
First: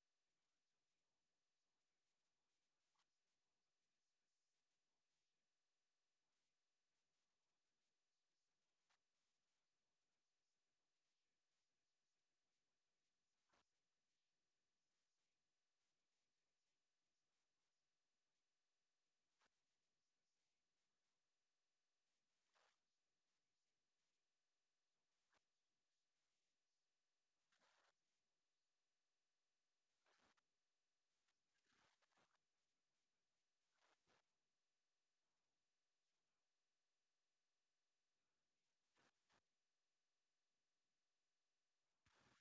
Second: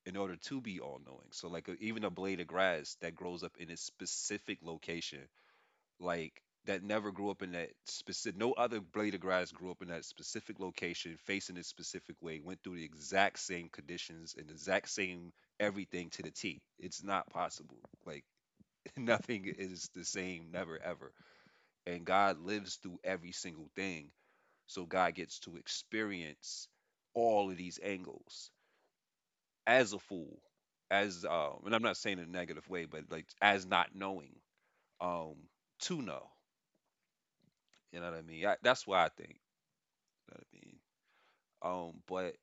S1: in order to be all knowing. So, like, a, even a blade of grass that grows up in a specific location, like, that never grew up in that specific, no other blade of grass grew up in that specific location, facing a specific way, went through the exact same conditions and the exact same everything to the T. It's not possible. Like, *laughs* nothing is the same, never, ever. And God lives through every single thing. So God gets to experience all of these angles as a fool, as and I'm not saying in a negative way, but like as not knowing, um, to know. You know what I mean? That's what I think. You know what I mean? But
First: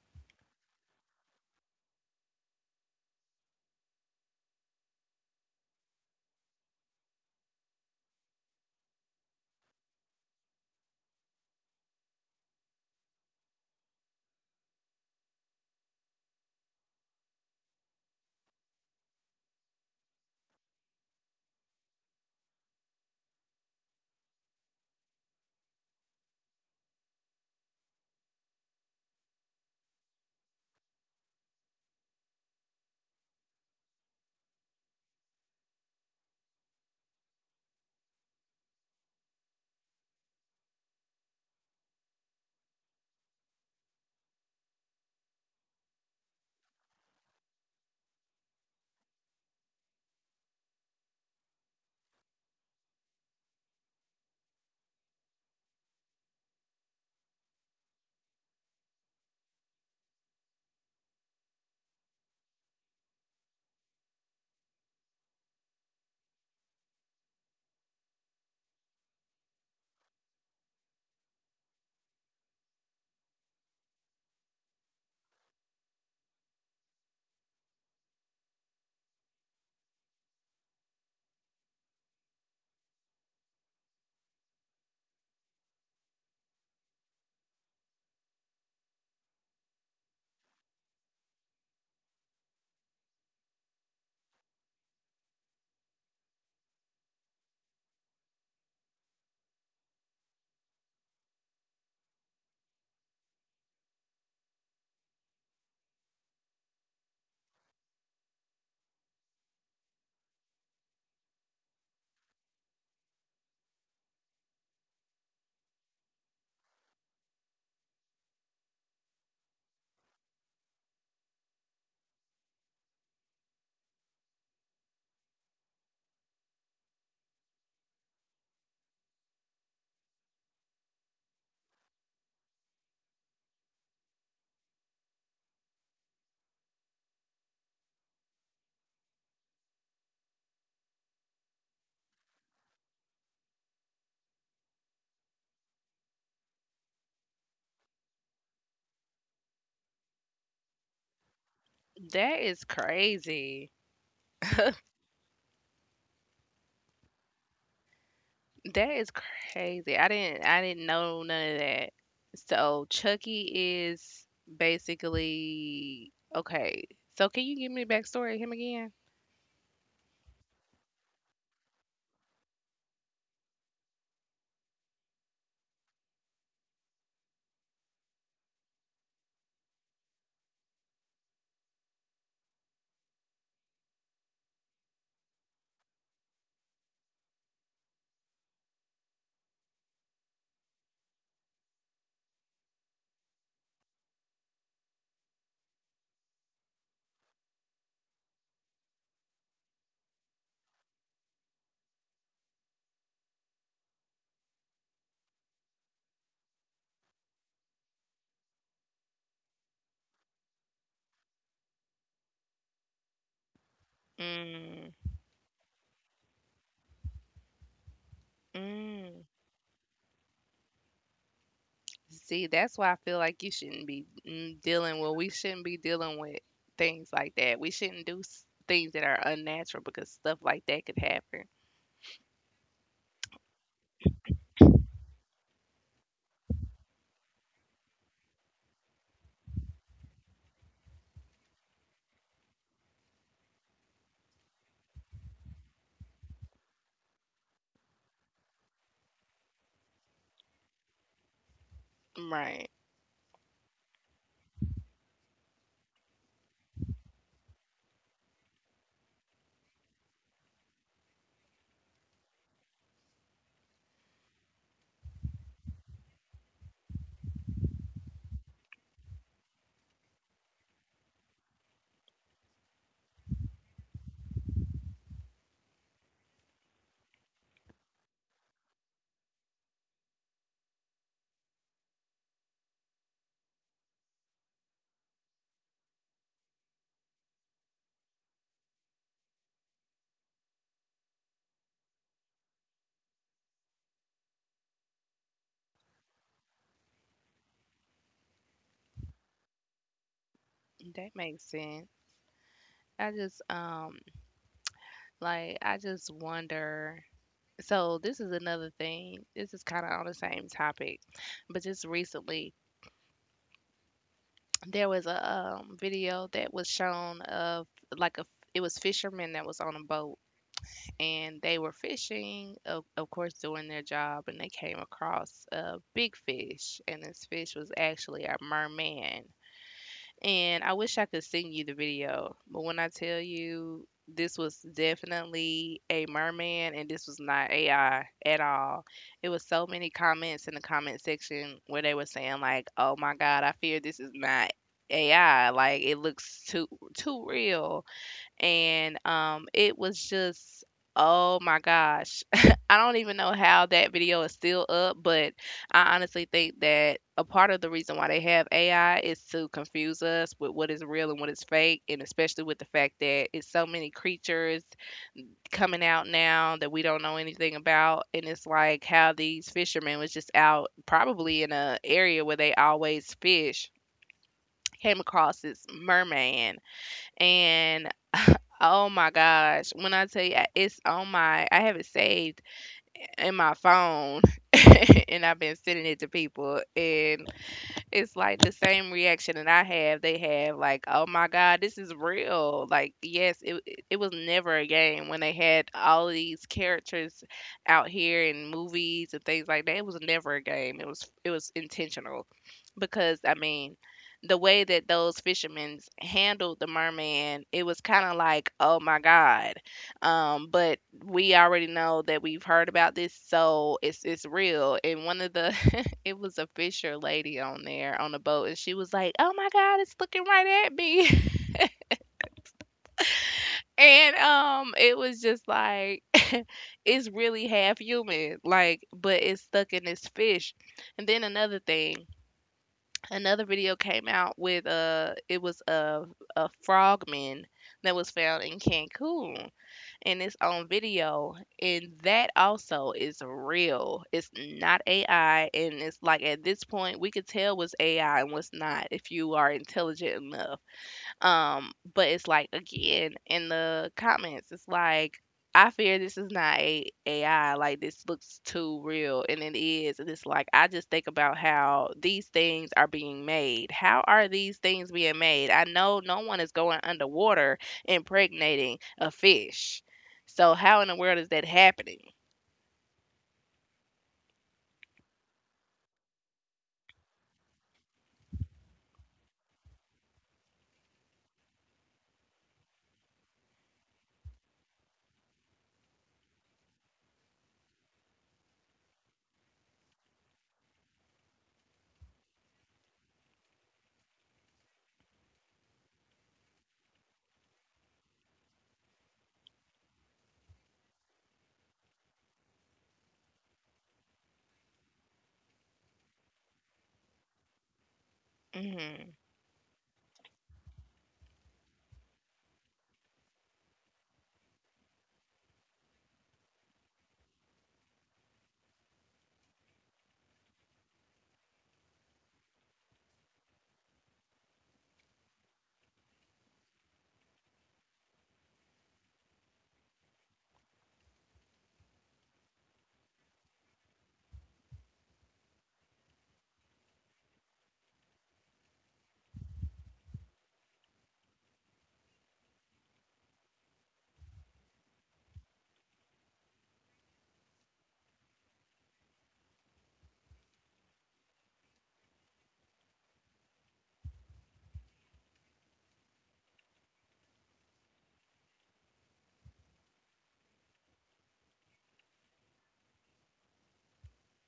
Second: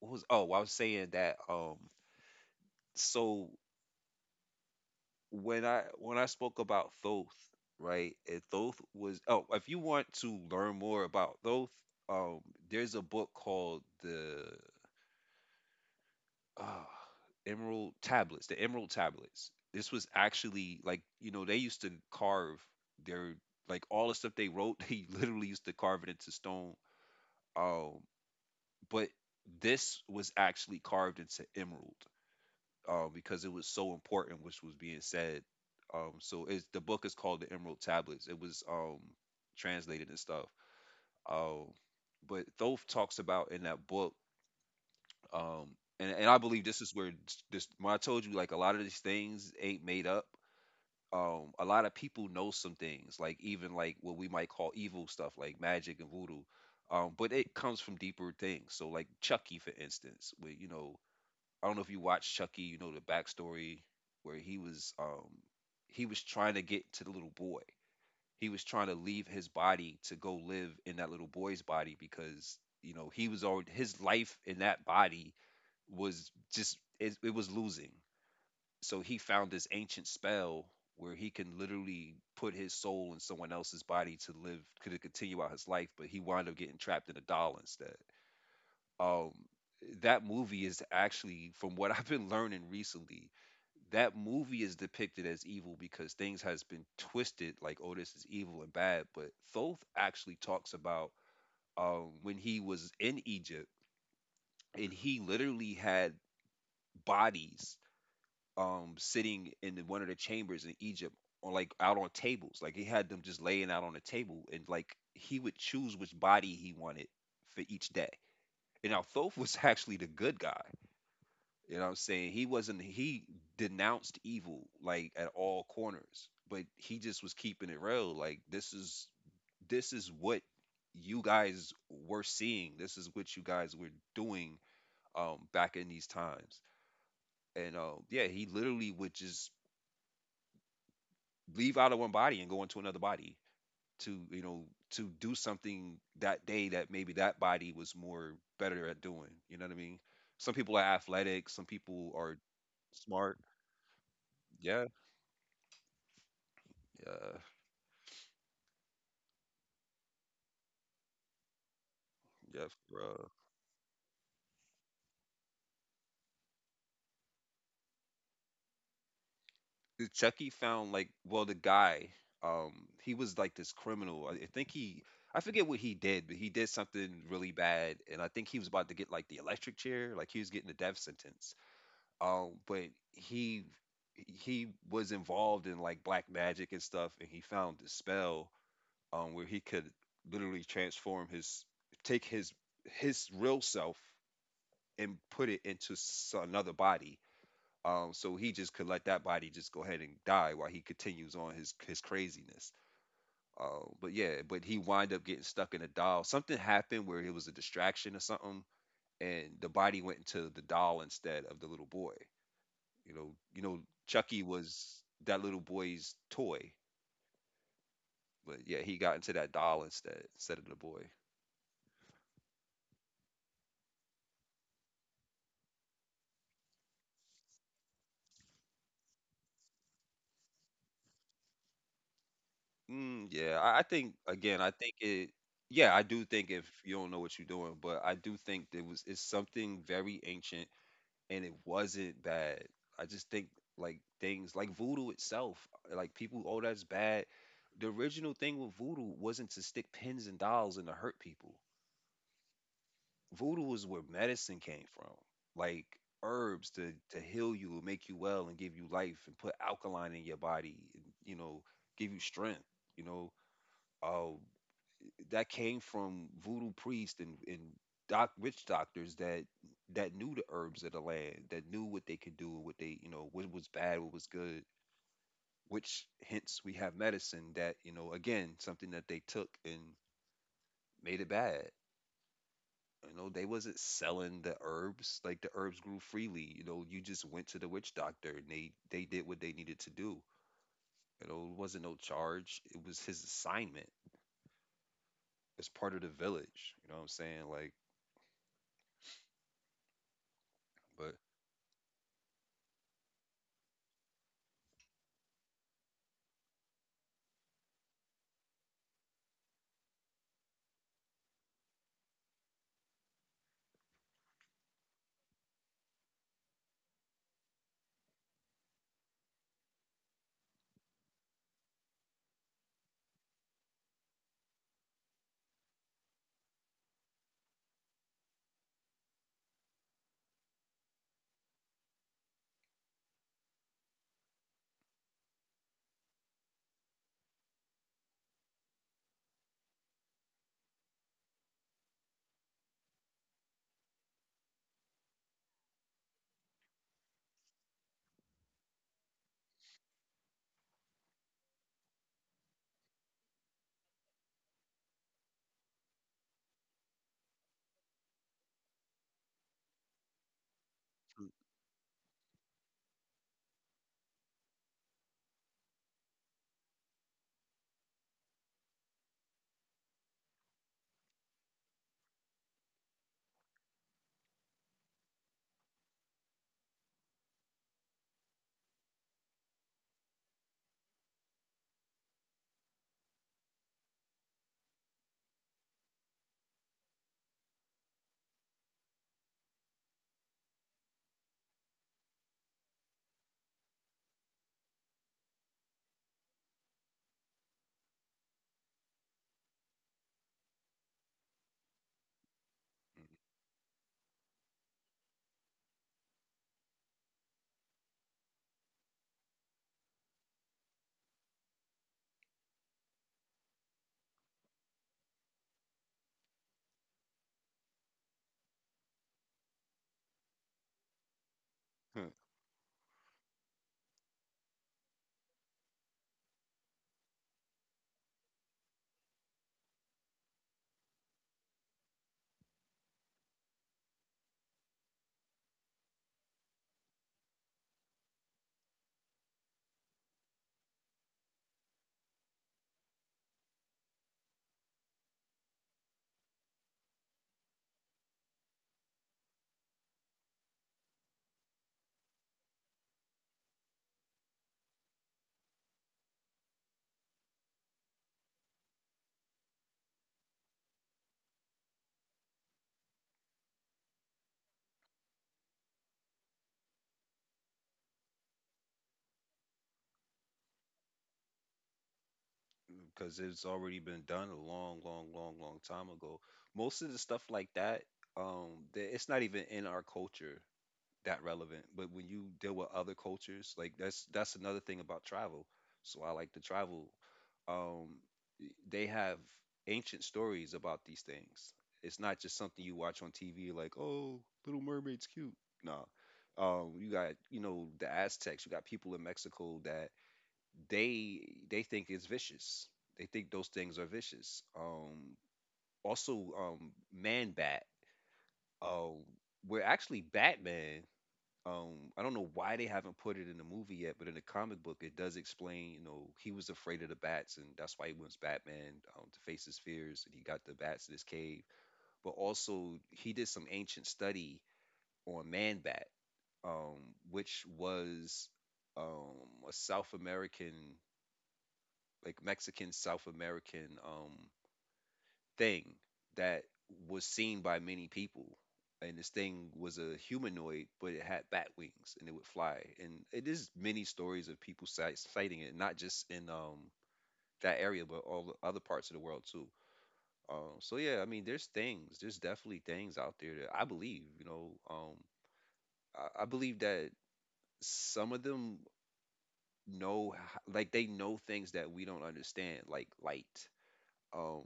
S1: what was, oh, I was saying that, so when I spoke about Thoth, right? And Thoth was, oh, if you want to learn more about Thoth, um, there's a book called the uh, Emerald Tablets, the Emerald Tablets. This was actually like, you know, they used to carve their, like all the stuff they wrote, *laughs* they literally used to carve it into stone. Um, but this was actually carved into emerald, because it was so important, which was being said. So it's, the book is called the Emerald Tablets. It was translated and stuff. Um, but Thoth talks about in that book, um and I believe this is where s- this when I told you, like a lot of these things ain't made up. A lot of people know some things, like even like what we might call evil stuff like magic and voodoo, but it comes from deeper things. So like Chucky, for instance, where, you know, I don't know if you watch Chucky, you know the backstory, where he was, he was trying to get to the little boy. He was trying to leave his body to go live in that little boy's body, because, you know, he was already, his life in that body was just it was losing. So he found this ancient spell where he can literally put his soul in someone else's body to live, to continue out his life, but he wound up getting trapped in a doll instead. Um, that movie is actually, from what *laughs* I've been learning recently, that movie is depicted as evil because things has been twisted like, oh, this is evil and bad. But Thoth actually talks about, when he was in Egypt, and he literally had bodies sitting in the, one of the chambers in Egypt, on like out on tables. Like he had them just laying out on a table, and like he would choose which body he wanted for each day. And now Thoth was *laughs* actually the good guy. You know what I'm saying? He wasn't he denounced evil like at all corners. But he just was keeping it real. Like this is what you guys were seeing. This is what you guys were doing back in these times. And yeah, he literally would just leave out of one body and go into another body to, you know, to do something that day that maybe that body was more better at doing. You know what I mean? Some people are athletic, some people are
S2: That is
S1: smart.
S2: crazy.
S1: Yeah. Yeah.
S2: That is crazy. I didn't know none of that.
S1: Yeah,
S2: So
S1: bro.
S2: Chucky is basically okay. So can you give me the backstory of him again?
S1: The Chucky found like, well, the guy, um he was like this criminal. I think he, I forget what he did, but he did something really bad, and I think he was about to get like the electric chair, like he was getting the death sentence. But he he was involved in like black magic and stuff, and he found the spell where he could literally transform his, take his real self and put it into s- another body. So he just could let that body just go ahead and die while he continues on his craziness. But yeah, but he wind up getting stuck in a doll. Something happened where it was a distraction or something, and the body went into the doll instead of the little boy. You know, Chucky
S2: Mm,
S1: was that little boy's toy, but yeah, he got
S2: mm.
S1: into that doll instead of the boy.
S2: See, that's why I feel like you shouldn't be dealing with. We shouldn't be dealing with things like that. We shouldn't do s- Things that are unnatural because stuff like that could happen.
S1: Mm, yeah, I think again, I think it. Yeah, I do think if you don't know what you're doing, but I do think there was, it's something very ancient, and it wasn't bad. I just think like things like voodoo itself, like people, oh, that's bad. The original thing with voodoo wasn't to stick pins and dolls and to hurt people.
S2: Right.
S1: Voodoo is where medicine came from. Like herbs to heal you and make you well and give you life and put alkaline in your body, and you know, give you strength, you know, uh, that came from voodoo priests and doc witch doctors that, that knew the herbs of the land, that knew what they could do and what they, you know, what was bad, what was good. Which hence we have medicine, that you know, again, something that they took and made it bad. You know, they wasn't selling the herbs. Like the herbs grew freely. You know, you just went to the witch doctor, and they did what they needed to do. You know, it wasn't no charge. It was his assignment as part of the village. You know what I'm saying? Like, but
S2: That makes sense. I just Like I just wonder. So this is another thing. This is kind of on the same topic, but just recently there was a video that was shown of like a it was fishermen that was on a boat and they were fishing, of course, doing their job, and they came across a big fish, and this fish was actually a merman. And I wish I could send you the video, but when I tell you this was definitely a merman and this was not AI at all. It was so many comments in the comment section where they were saying like, "Oh my God, I fear this is not AI. Like it looks too real." And it was just oh my gosh. *laughs* I don't even know how that video is still up, but I honestly think that a part of the reason why they have AI is to confuse us with what is real and what is fake, and especially with the fact that it's so many creatures coming out now that we don't know anything about. And it's like how these fishermen was just out probably in a area where they always fish, came across this merman. And oh my gosh, when I tell you it's on my I have it saved in my phone *laughs* and I've been sending it to people, and it's like the same reaction that I have. They have like, "Oh my god, this is real." Like, yes, it was never a game when they had all of these characters out here in movies and things like that. It was never a game. It was intentional because I mean, the way that those fishermen handled the merman, it was kind of like, oh my god. But we already know that we've heard about this, so it's real. And one of the *laughs* it was a fisher lady on there on the boat, and she was like, "Oh my God, it's looking right at me!" *laughs* And it was just like *laughs* it's really half human, like, but it's stuck in this fish. And then another thing, another video came out with it was a frogman that was found in Cancun, and it's on video. And that also is real, it's not AI. And it's like at this point we could tell what's AI and what's not if you are intelligent enough. But it's like again in the comments, it's like I fear this is not a AI. Like this looks too real, and it is. And it's like I just think about how these things are being made. How are these things being made? I know no one is going underwater impregnating a fish. So how in the world is that happening?
S1: because it's already been done a long, long, long, long time ago. Most of the stuff like that, um, that it's not even in our culture. That relevant. But when you deal with other cultures, like that's another thing about travel. So I like to travel. Um, they have ancient stories about these things. It's not just something you watch on TV, like, oh, Little Mermaid's cute. No, you got, you know, the Aztecs. You got people in Mexico that they they think it's vicious. They think those things are vicious. Also, Man Bat. Um,
S2: Mm-hmm.
S1: we're actually Batman. I don't know why they haven't put it in the movie yet, but in the comic book it does explain, you know, he was afraid of the bats, and that's why he wants Batman, to face his fears, and he got the bats in his cave. But also he did some ancient study on Man Bat, um, which was um a South American, like Mexican South American, thing that was seen by many people. And this thing was a humanoid, but it had bat wings and it would fly. And it is many stories of people sighting it, not just in, that area, but all the other parts of the world too. So yeah, I mean, there's things, there's definitely things out there that I believe. I believe that some of them know, like they know things that we don't understand, like light. Um,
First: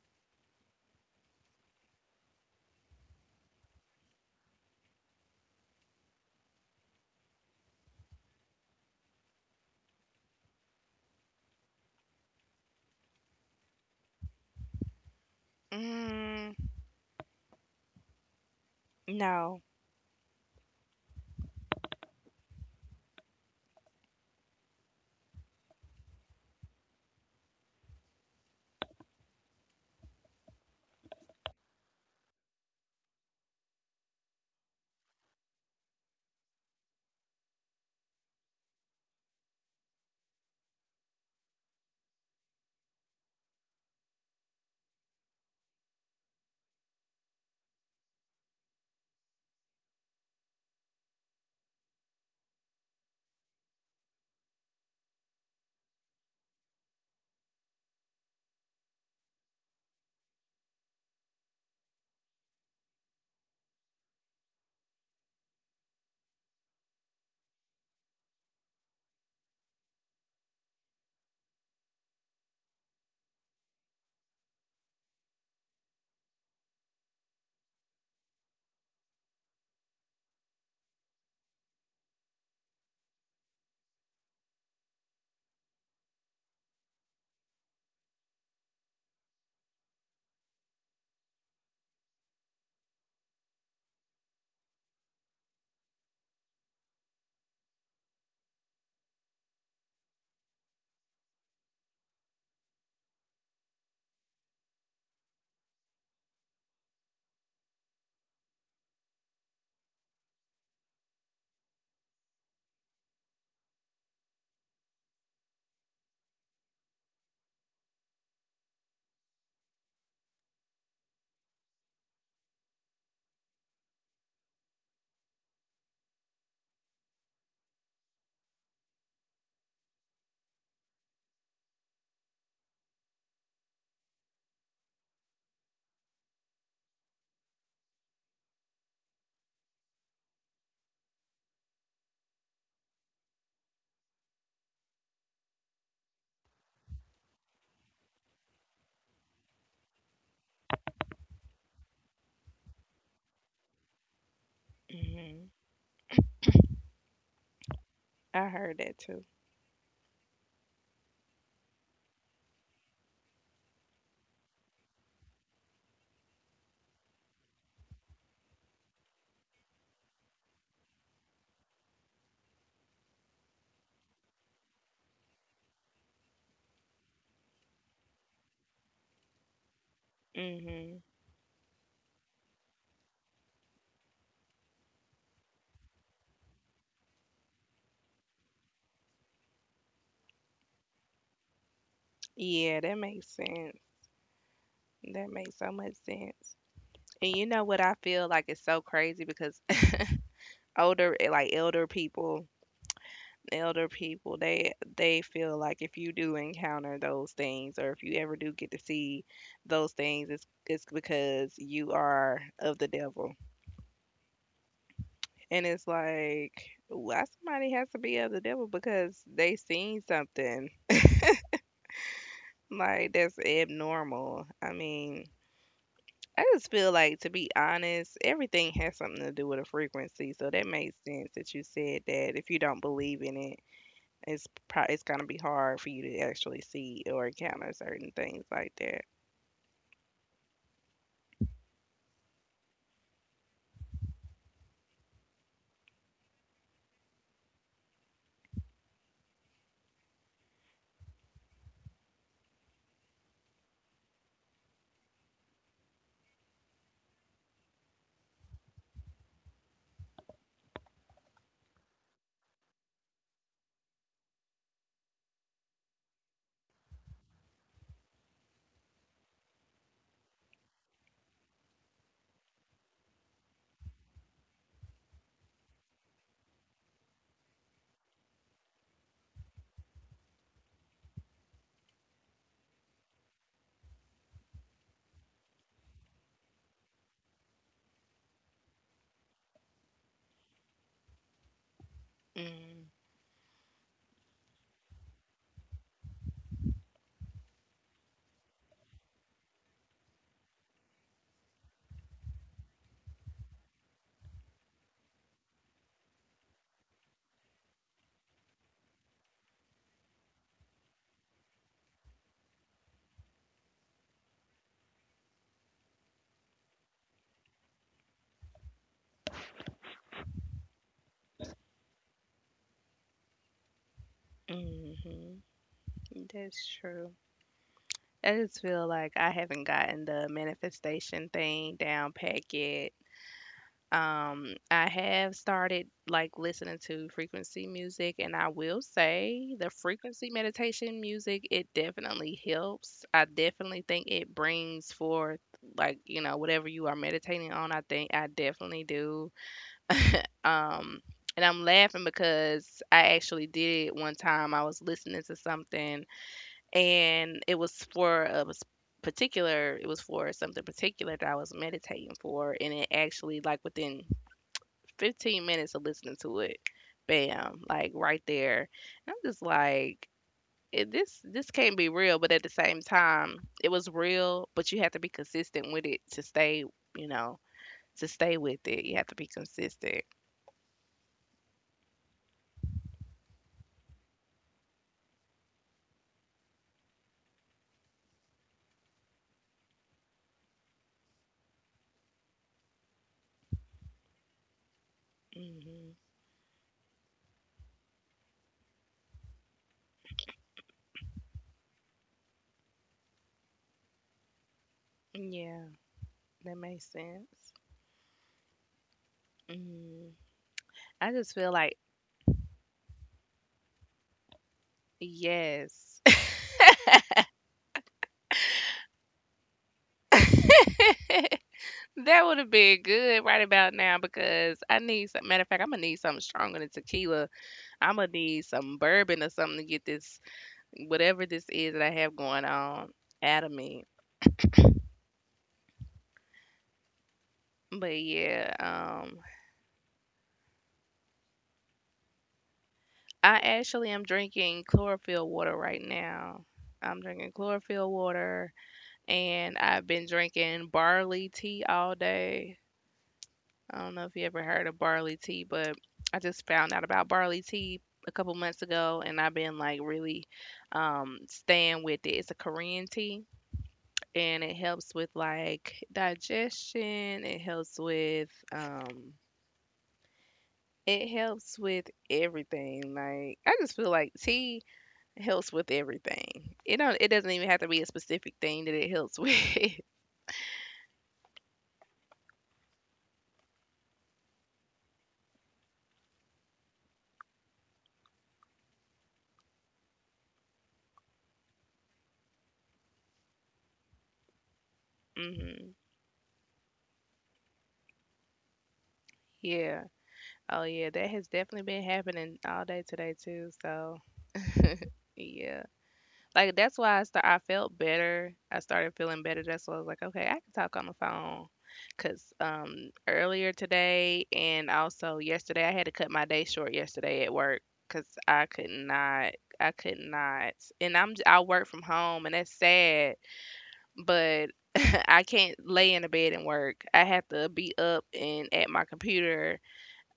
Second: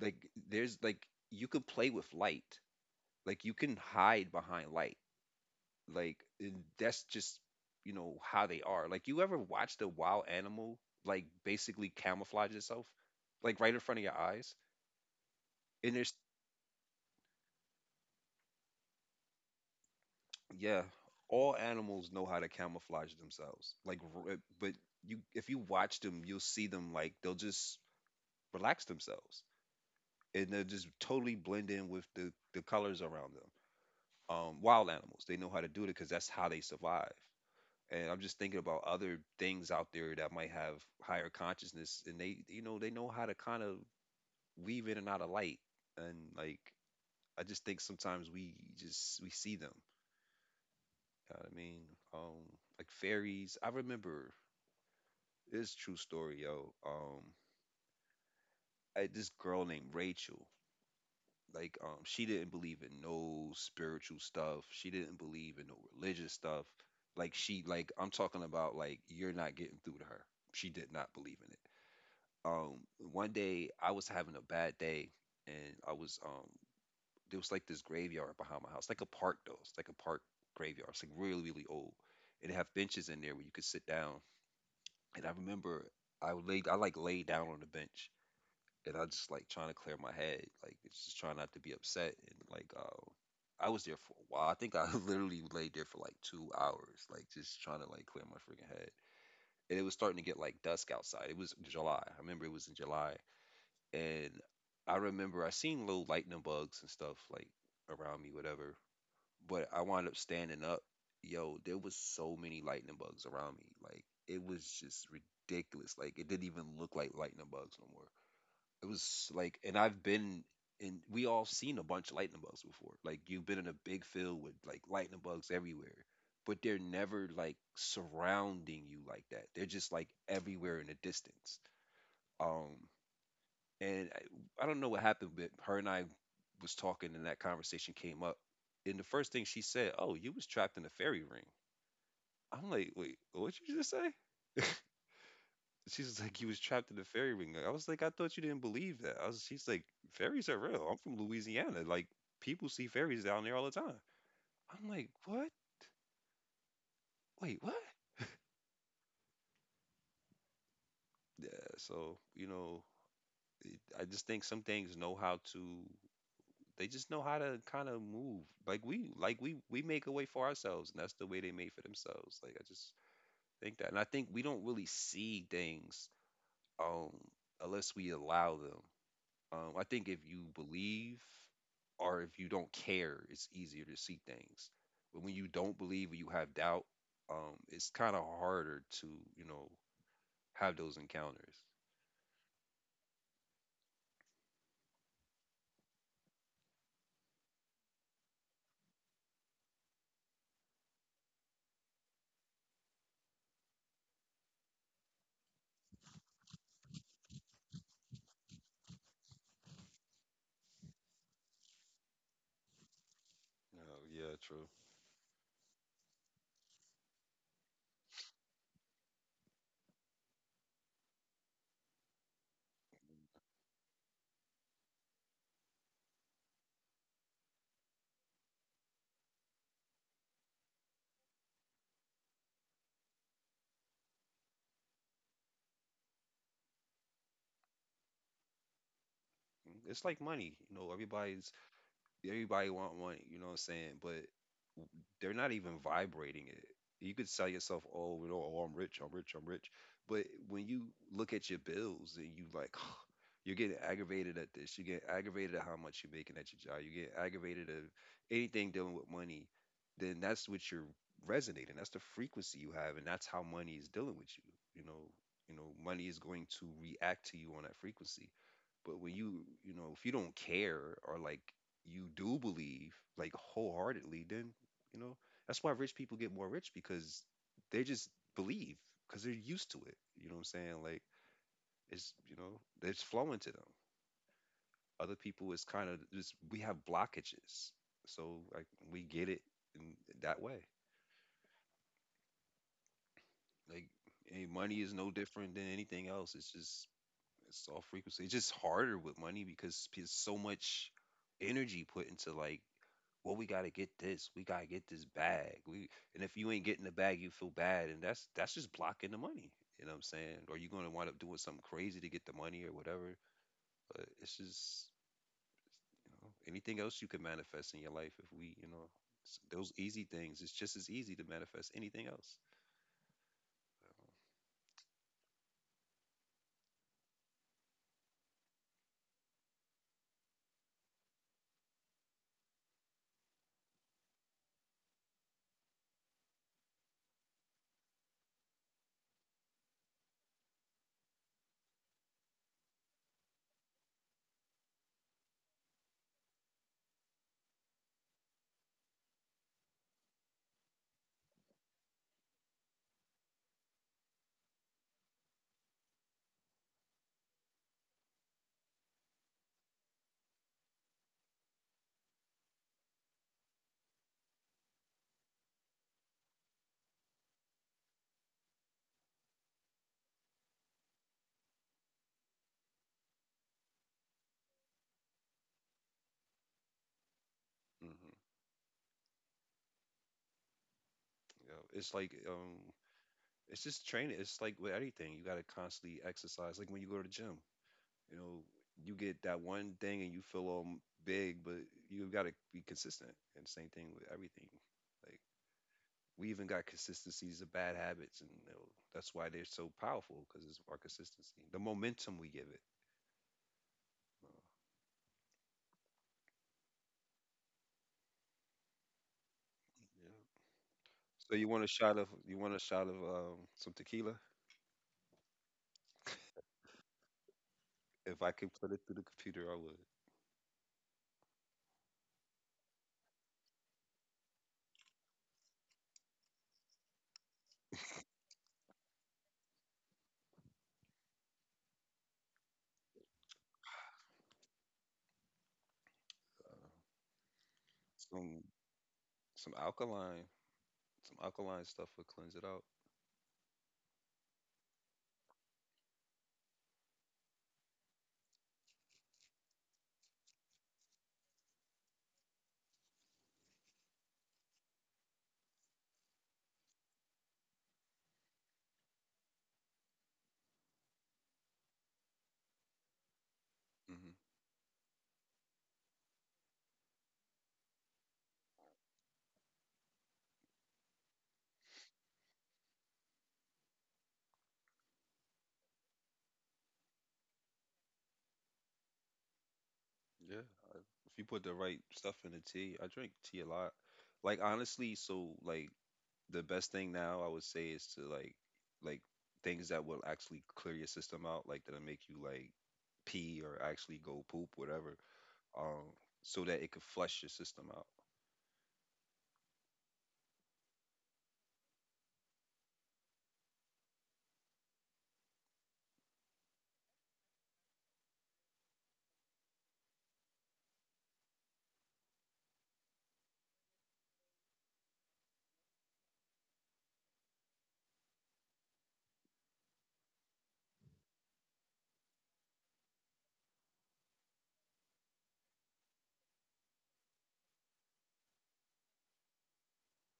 S1: like there's, like, you could play with light. Like, you can hide behind light. Like, and that's just, you know how they are. Like, you ever watched a wild animal like basically camouflage itself, like right in front of your eyes? And there's,
S2: Mm. No.
S1: yeah, all animals know how to camouflage themselves. Like, but you, if you watch them, you'll see them, like they'll just relax themselves, and they'll just totally blend in with the colors around them. Wild animals, they know how to do it because that's how they survive. And I'm just thinking about other things out there that might have higher consciousness, and they, you know, they know how to kind of weave in and out of light, and, like, I just think sometimes we see them. You know what I mean? um, like fairies. I remember this true story, yo. I had this girl named Rachel. Like, she didn't believe in no spiritual stuff. She didn't believe in no religious stuff. Like, she, like, I'm talking about, like, you're not getting through to her. She did not believe in it. um One day I was having a bad day, and I was, there was like this graveyard behind my house, like a park though. It's like a park graveyard. It's like really, really old. And it have benches in there where you could sit down. And I remember I laid, I like lay down on the bench, and I just like trying to clear my head. Like, it's just trying not to be upset and like, I was there for a while. I think I *laughs* literally laid there for like 2 hours, like just trying to like clear my freaking head. And it was starting to get like dusk outside. It was July. I remember it was in July, and I remember I seen little lightning bugs and stuff like around me, whatever. But I wound up standing up. Yo, there was so many lightning bugs around me. Like, it was just ridiculous. Like, it didn't even look like lightning bugs no more. It was like, and I've been and we all seen a bunch of lightning bugs before. Like, you've been in a big field with like lightning bugs everywhere, but they're never like surrounding you like that. They're just like everywhere in the distance. Um, and I don't know what happened, but her and I was talking, and that conversation came up. And the first thing she said, "Oh, you was trapped in a fairy ring." I'm like, "Wait, what you just say?" *laughs* She's like, "You was trapped in a fairy ring." I was like, "I thought you didn't believe that." I was, she's like, "Fairies are real. I'm from Louisiana. Like, people see fairies down there all the time." I'm like, "What?
S2: Mm-hmm.
S1: Wait, what?"
S2: I heard that too.
S1: Yeah. So, you know, I just think some things know how to, they just know how to kind of move. Like, we make a way for ourselves, and that's the way they made for themselves. Like, I just think that. And I think we don't really see things um unless we allow them. I think if you
S2: Mm-hmm.
S1: believe or if you don't care, it's easier to see things. But when you don't believe or you have doubt, it's kind of harder to, you know, have those encounters.
S2: Yeah, that makes sense. That makes so much sense. And you know what? I feel like it's so crazy because *laughs* like elder people, they feel like if you do encounter those things or if you ever do get to see those things, it's because you are of the devil.
S1: Oh, yeah, true.
S2: And it's like why somebody has to be of the devil because they seen something like that's abnormal. I mean, I just feel like, to be honest, everything has something to do with a frequency. So that makes sense that you said that if you don't believe in it, it's gonna be hard for you to actually see or encounter certain things like that.
S1: It's like money, you know. Everybody want one, you know what I'm saying? But they're not even vibrating it. You could sell yourself, oh, you know, oh, I'm rich, I'm rich, I'm rich. But when you look at your bills and you like, *sighs* you're getting aggravated at this. You get aggravated at how much you're making at your job. You get aggravated at anything dealing with money. Then that's what you're resonating. That's the frequency you have, and that's how money is dealing with you. You know, you know, money is going to react to you on that frequency. But when you know, if you don't care, or like, you do believe like wholeheartedly, then, you know, that's why rich people get more rich because they just believe because they're used to it. You know what I'm saying? Like, it's, you know, it's flowing to them. Other people, it's kind of just, we have blockages. So, like, we get it in that way. Like, any money is no different than anything else. It's just, it's all frequency. It's just harder with money because there's so much energy put into like, well, we gotta get this, we gotta get this bag. We, and if you ain't getting the bag, you feel bad, and that's just blocking the money. You know what I'm saying? Or you're gonna wind up doing something crazy to get the money or whatever. But it's just, you know, anything else you can manifest in your life if we, you know, those easy things. It's just as easy to manifest anything else.
S2: Mm-hmm. That's true. I just feel like I haven't gotten the manifestation thing down pat yet. I have started like listening to frequency music, and I will say the frequency meditation music, it definitely helps. I definitely think it brings forth like, you know, whatever you are meditating on, I think I definitely do. Um, and I'm laughing because I actually did it one time. I was listening to something, and it was for it was for something particular that I was meditating for, and it actually like within 15 minutes of listening to it. Bam, like right there. And I'm just like, this this can't be real, but at the same time, it was real, but you have to be consistent with it to stay, you know, to
S1: Hmm.
S2: stay with it. You have to be consistent.
S1: You know, it's like, it's just training. It's like with anything, you gotta constantly exercise. Like, when you go to the gym, you know, you get that one thing and you feel all big, but you've got to be consistent. And same thing with everything. Like,
S2: Hmm.
S1: we even got consistencies of bad habits, and, you know, that's why they're so powerful because it's our consistency, the momentum we give it.
S2: Yeah, that makes sense.
S1: Yeah.
S2: Mm. I
S1: So,
S2: just
S1: you
S2: feel
S1: want a
S2: like,
S1: shot of, some tequila?
S2: yes,
S1: If I could put it through the computer, I would.
S2: *laughs* that would have been good right about now because I need some. Matter of fact, I'm gonna need something stronger than tequila. I'ma need some bourbon or something to get this whatever this is that I have going on out of me.
S1: Uh,
S2: But
S1: some
S2: yeah,
S1: some alkaline, some alkaline stuff would cleanse it out.
S2: I actually am drinking chlorophyll water right now. I'm drinking chlorophyll water, and I've been drinking barley tea all day. I don't know if you ever heard of barley tea, but I just found out about barley tea a couple months ago, and I've been like really staying with it. It's a Korean tea,
S1: Hmm.
S2: and it helps with like digestion. It helps with everything. Like I just feel like tea helps with everything. It don't it doesn't even have to be a specific thing that it helps with. *laughs*
S1: Yeah. If you put the right stuff in the tea, I drink tea a lot. Like, honestly, so, like, the best thing now I would say is to, like things that will actually clear your system out, like that'll make you, like, pee or actually go poop, whatever.
S2: Hmm.
S1: Um, so that it could flush your system out.
S2: Yeah. Oh yeah, that has definitely been happening all day today too. So yeah. Like that's why I felt better. I started feeling better. That's why I was like, okay, I can talk on the phone. Cause earlier today and also yesterday I had to cut my day short yesterday at work because I could not, and I work from home, and that's sad, but *laughs* *clears throat* I can't lay in the bed and work. I have to be up and at my computer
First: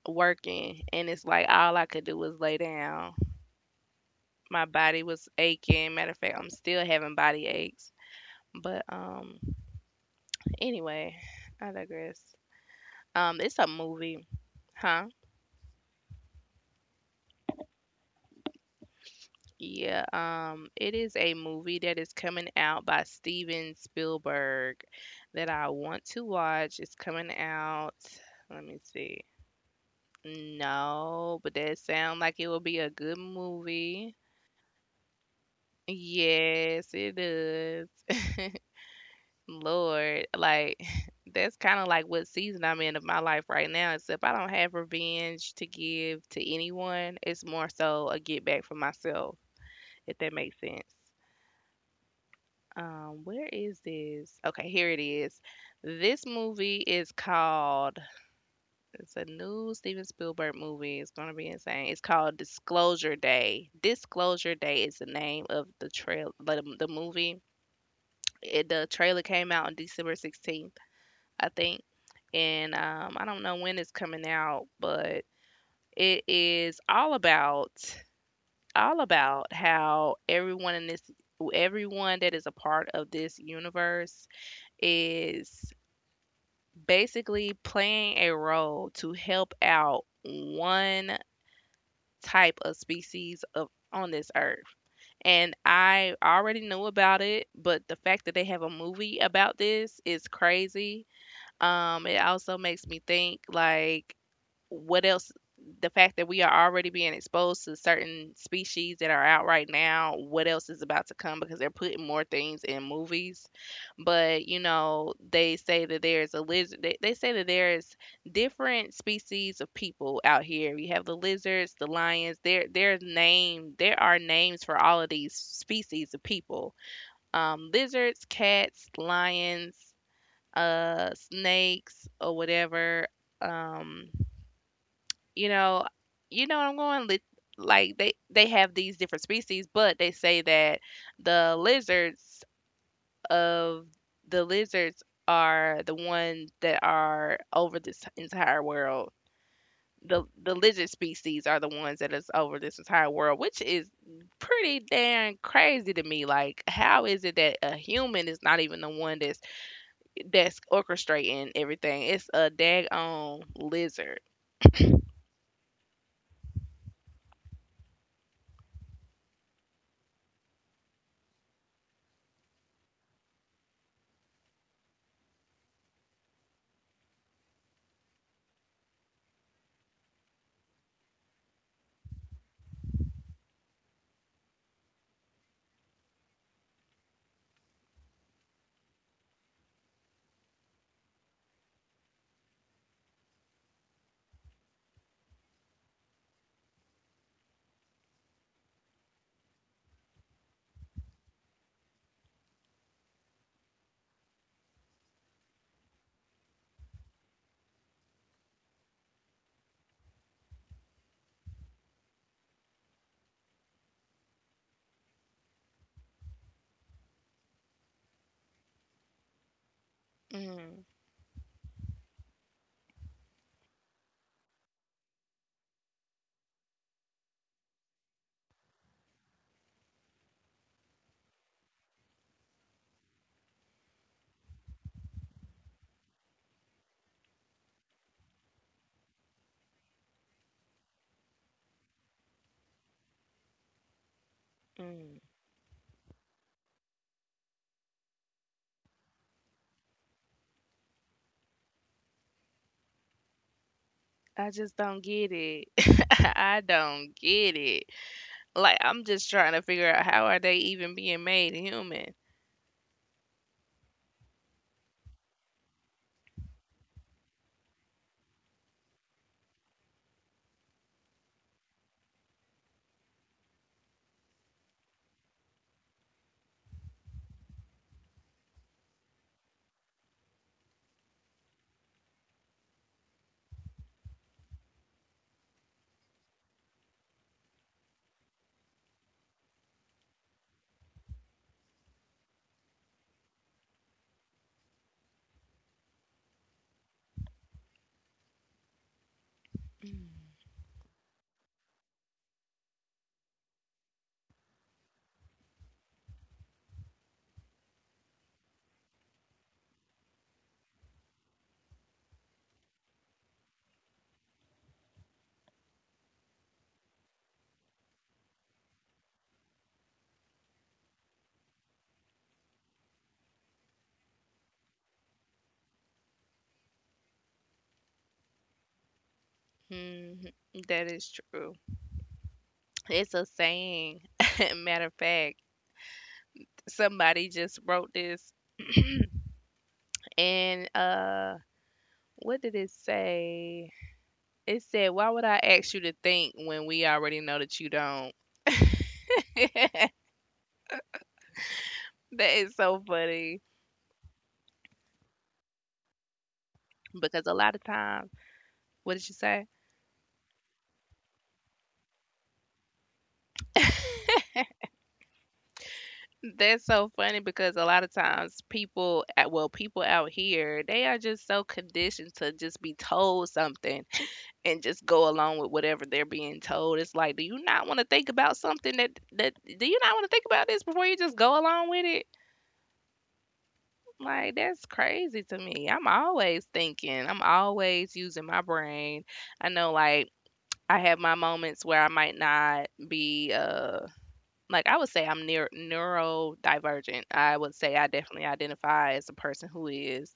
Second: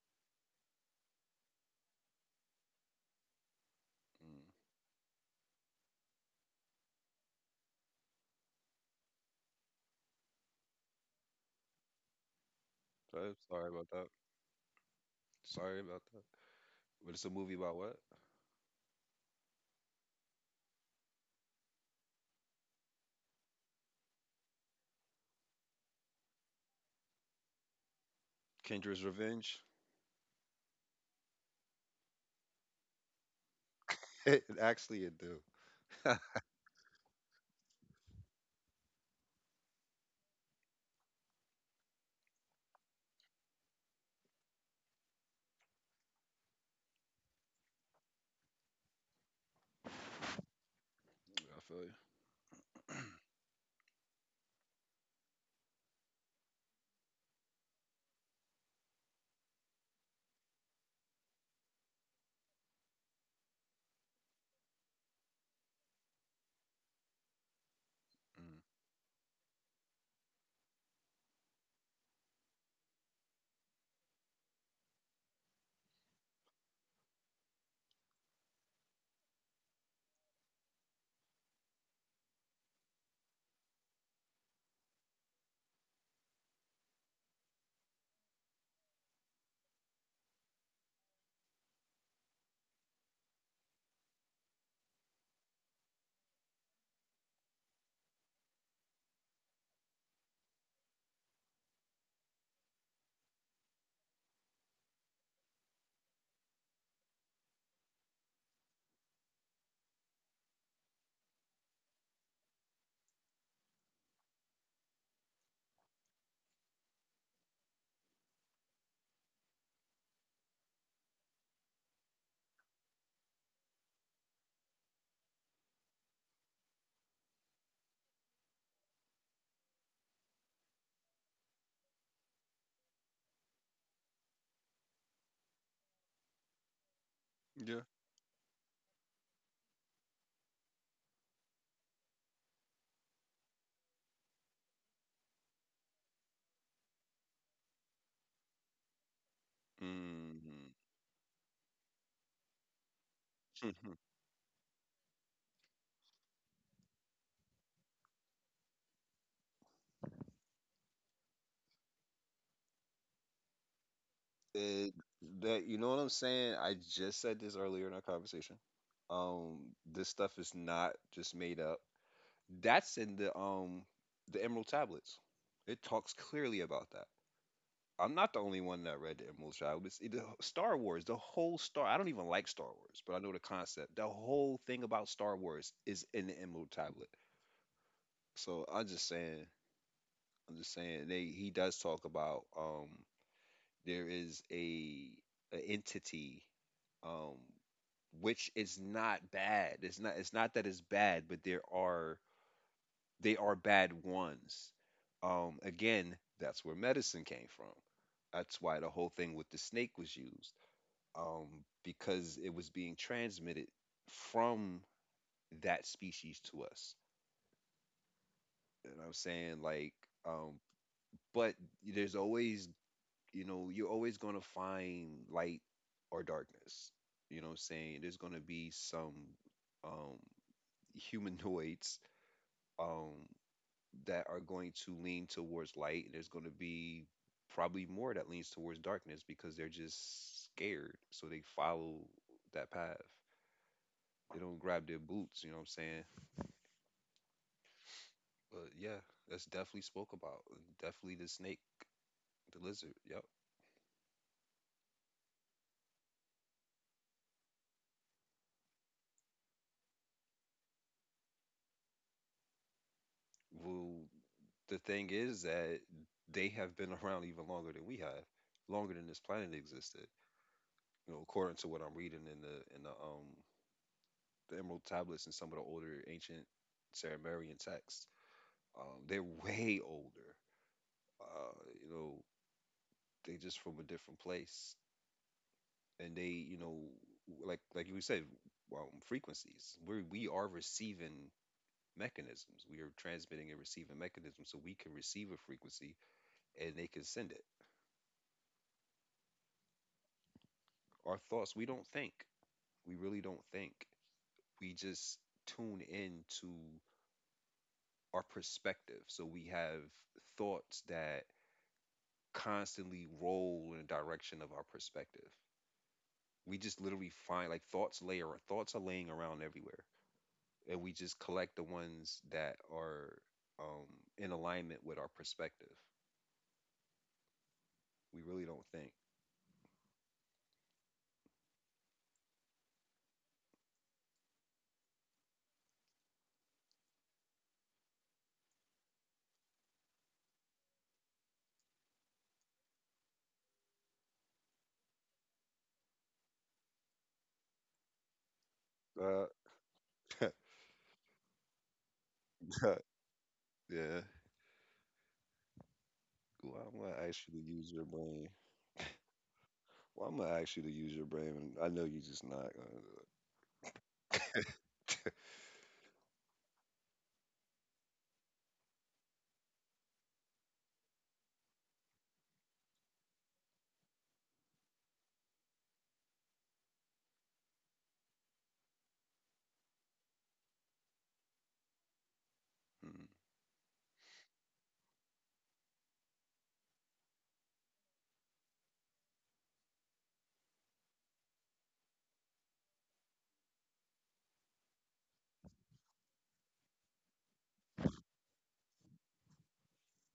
S2: working, and it's like all I could do was lay down.
S1: Mm.
S2: My body was aching. Matter of fact, I'm still having body aches, but anyway, I digress.
S1: So, yeah,
S2: It's a
S1: sorry about that.
S2: movie, huh?
S1: Sorry about that. But it's a movie about what?
S2: Yeah, it is a movie that is coming out by Steven Spielberg that I want to watch. It's coming out. Let me
S1: Kendra's
S2: see.
S1: Revenge. *laughs*
S2: No, but that sounds like it will be a good movie.
S1: It actually it do.
S2: Yes, it does. Lord, like *laughs* that's kind of like what season I'm in of my life right now. Except I don't have revenge to give to anyone. It's more so a get back for myself, if that makes sense.
S1: I feel
S2: Where is this? Okay, here it is. This movie is called. It's a new Steven Spielberg movie. It's gonna be insane. It's called Disclosure Day. Disclosure Day is the name of the movie. The trailer came out on December 16th, I think. And I don't know when it's coming out, but it is all about how everyone in this everyone that is a part of this universe is basically playing a role to help out one type of species of on this earth. And I already knew about it, but the fact that they have a movie about this is crazy. It also makes me think like what else, the fact that we are already being exposed to certain species that are out right now, what else is about to come because they're putting more things in movies. But you know they say that there's a lizard, they say that there's different species of people out here. You have the lizards, the lions, there are names for all of these species of people. Um, lizards, cats, lions, uh, snakes or whatever. Um, you know, you know what I'm going
S1: you.
S2: like they have these different species, but they say that the lizards of the lizards are the ones that are over this entire world. The
S1: Mm.
S2: lizard species are the ones that is over this entire world, which
S1: Yeah.
S2: is
S1: Mm. *laughs*
S2: pretty damn crazy to me. Like, how is it that a human is not even the one that's orchestrating everything? It's a daggone lizard.
S1: It, that, you know what I'm saying? I just said this earlier in our conversation. This stuff is not just made up. That's in the, the Emerald Tablets. It talks clearly about that. I'm not the only one that read the Emerald Tablets. It, the Star Wars, the whole Star. I don't even like Star Wars, but I know the concept. The whole thing about Star Wars is in the Emerald Tablet. So, I'm just saying. I'm just saying. They, he does talk about, there is a entity um which is not bad. It's not, it's not that it's bad, but there are, they are bad ones. Again, that's where medicine came from. That's why the whole thing with the snake was used, um, because it was being transmitted from that species to us. You know what I'm saying? Like, um,
S2: Mm.
S1: but there's always, you know, you're always gonna find light or darkness. You know what I'm saying? There's gonna be some, um, *laughs* humanoids, um, that are going to lean towards light, and there's going to be probably more that leans towards darkness because they're just scared, so they follow that path. They don't grab their
S2: Mm.
S1: boots, you know what I'm saying? But yeah, that's definitely spoke about. Definitely the snake, the lizard. Yep.
S2: I just don't get it. *laughs* I don't get it. Like I'm just trying to figure out how are they even being made human.
S1: Well, the thing is that they have been *laughs* around even longer than we have, longer than this planet existed. According to what I'm reading in the the Emerald Tablets and some of the older ancient Sumerian texts. They're way older. Uh, you know, they just from a different place, and they, like you said, well, frequencies. We are receiving mechanisms. We are transmitting and receiving mechanisms, so we can receive a frequency and they can send it. Our thoughts. We don't think. We really don't think. We just tune in to our perspective. So we have thoughts that constantly roll in the direction of our perspective. We just literally find like thoughts layer. Or Thoughts are laying around everywhere, and we just collect the ones that are um, in alignment with our perspective. We really don't think.
S2: Mhm. That is true. It's a saying. *laughs* Matter of fact, somebody just wrote this, and uh, what did it say? It said, why would I ask you to think when we already know that you don't?
S1: Uh,
S2: That is so funny.
S1: *laughs* yeah. Ooh, I'm gonna ask
S2: Because a
S1: you to
S2: lot of
S1: use your
S2: times,
S1: brain.
S2: what did you say?
S1: Well, I'm gonna ask you to use your brain, and I know you're just not gonna do it.
S2: That's so funny because a lot of times people out here, they are just so conditioned to just be told something and just go along with whatever they're being told. It's like, do you not want to think about something that do you not want to think about this before you just go along with it?
S1: Mm.
S2: Like that's crazy to me. I'm always thinking. I'm always using my brain. I know like I have my moments where I might not be like, I would say I'm neurodivergent. I would say I definitely identify as a person who is.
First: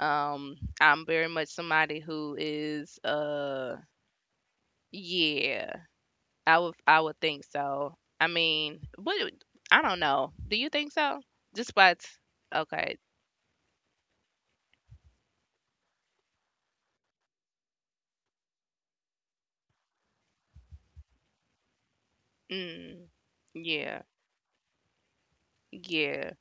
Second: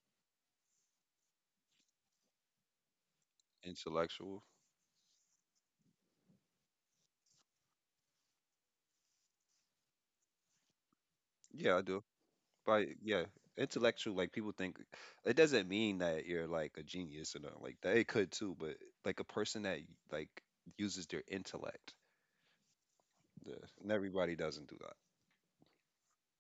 S2: Um, I'm very much somebody who is,
S1: Intellectual.
S2: yeah, I would think so. I mean, but I don't know. Do you think so? Just
S1: Yeah, I
S2: by
S1: do.
S2: t
S1: But
S2: Okay.
S1: yeah, intellectual. Like people think it doesn't mean that you're like a genius or nothing like that. It could too, but like a person that like uses their intellect.
S2: Mm,
S1: Yeah, and
S2: yeah,
S1: everybody doesn't do that.
S2: yeah.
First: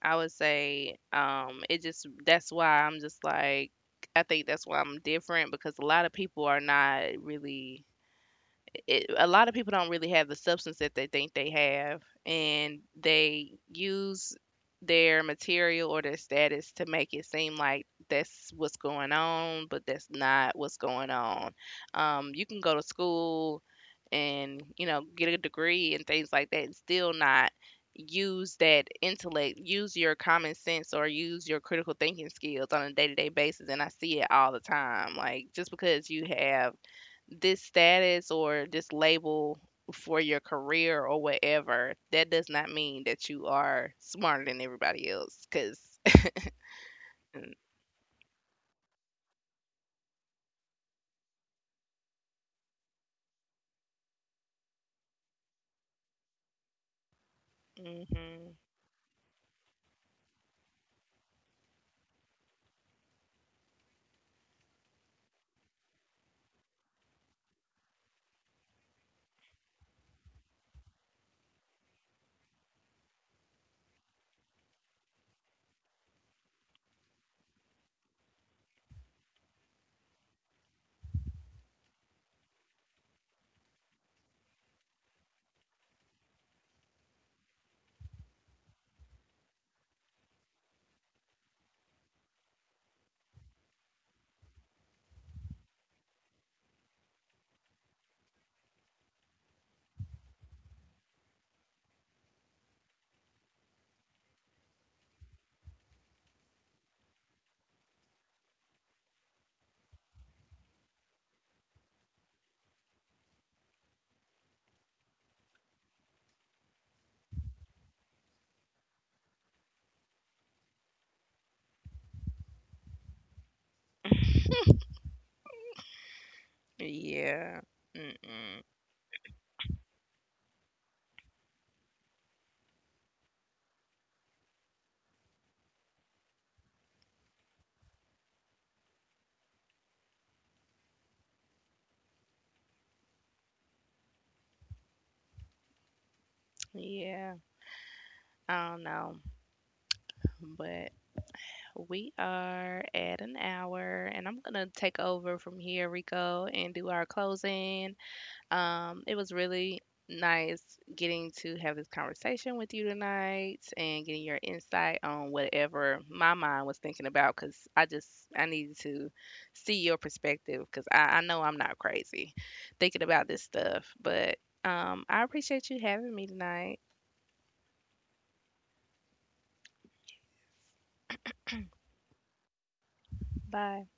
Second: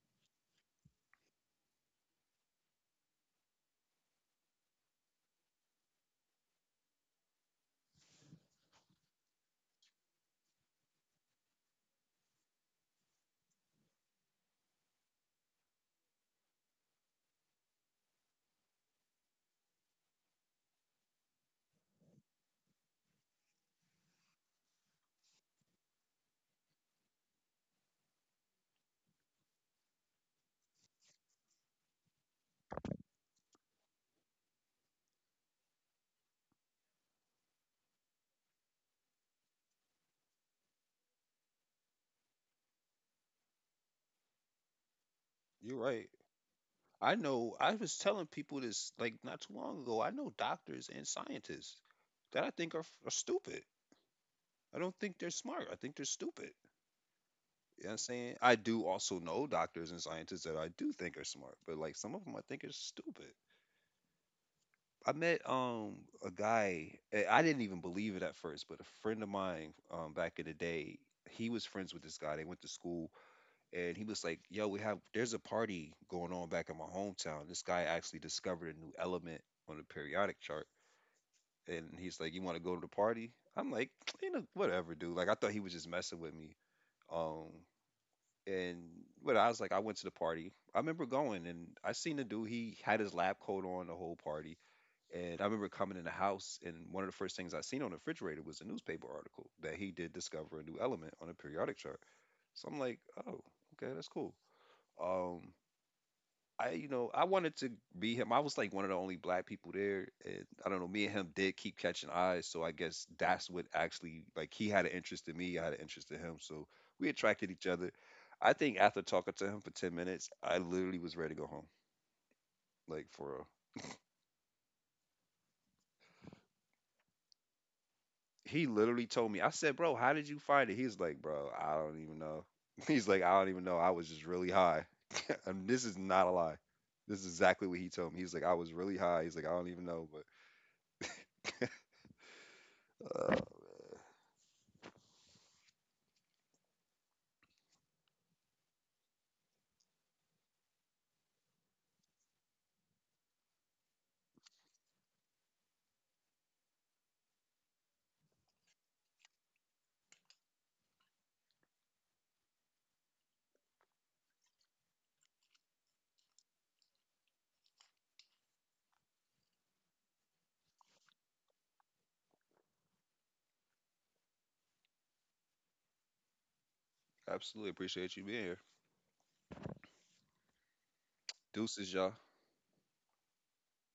S2: I would say, it just that's why I'm just like I think that's why I'm different because a lot of people are not really a lot of people don't really have the substance that they think they have, and they use their material or their status to make it seem like that's what's going on, but that's not what's going on. You can go to school, and you know get a degree and things like that, and still not use that intellect, use your common sense or use your critical thinking skills on a day to day basis. And I see it all the time. Like just because you have this status or this label for your career or whatever, that does not mean that you are smarter than everybody else.
S1: You're
S2: Cause,
S1: right.
S2: *laughs*
S1: I
S2: hmm,
S1: know. I was telling people this like not too long ago. I know doctors and scientists that I think are stupid. I don't think they're smart. I think they're stupid. You know what I'm saying? I do also know doctors and scientists that I do think are smart, but like some of them I think are stupid. I met a guy. I didn't even believe it at first, but a friend of mine back in the day, he was friends with this guy. They went to school and he was like, "Yo, we have there's a party going on back in my hometown. This guy actually discovered a new element on the periodic chart." And he's like, "You want to go to the party?" I'm like, *tsk* "You know, whatever, dude." Like I thought he was just messing with me. Um and what I was like, I went to the party. I remember going and I seen the dude. He had his lab coat on the whole party. And I remember coming in the house, and one of the first things I seen on the refrigerator was a newspaper article that he did discover a new element on a periodic chart. So I'm like, oh, okay, that's cool. Um, I I wanted to be him. I was like one of the only black people there, and I don't know. Me and him did keep catching eyes, so I guess that's what actually like he had an interest in me, I had an interest in him, so we attracted each other. I think after talking to him for 10 minutes, I literally was ready to go home. Like for real.
S2: yeah, mm-mm,
S1: He literally told me, I said, "Bro, how did you find it?" He's like, "Bro, I don't even know." *laughs* He's like, "I don't even know. I was just really high." *laughs* And this is not a lie. This is exactly what he told me. He's like, "I was really high." He's like, "I don't even know, but."
S2: yeah, I don't know, but we are at an hour, and I'm gonna take over from here, Rico, and do our closing. It was really nice getting to have this conversation with you tonight and getting your insight on whatever my mind was thinking about because I just I needed to see your perspective because I know I'm not crazy thinking about this stuff. But I appreciate you having me tonight.
S1: Absolutely appreciate you being here. Deuces, y'all.
S2: Bye.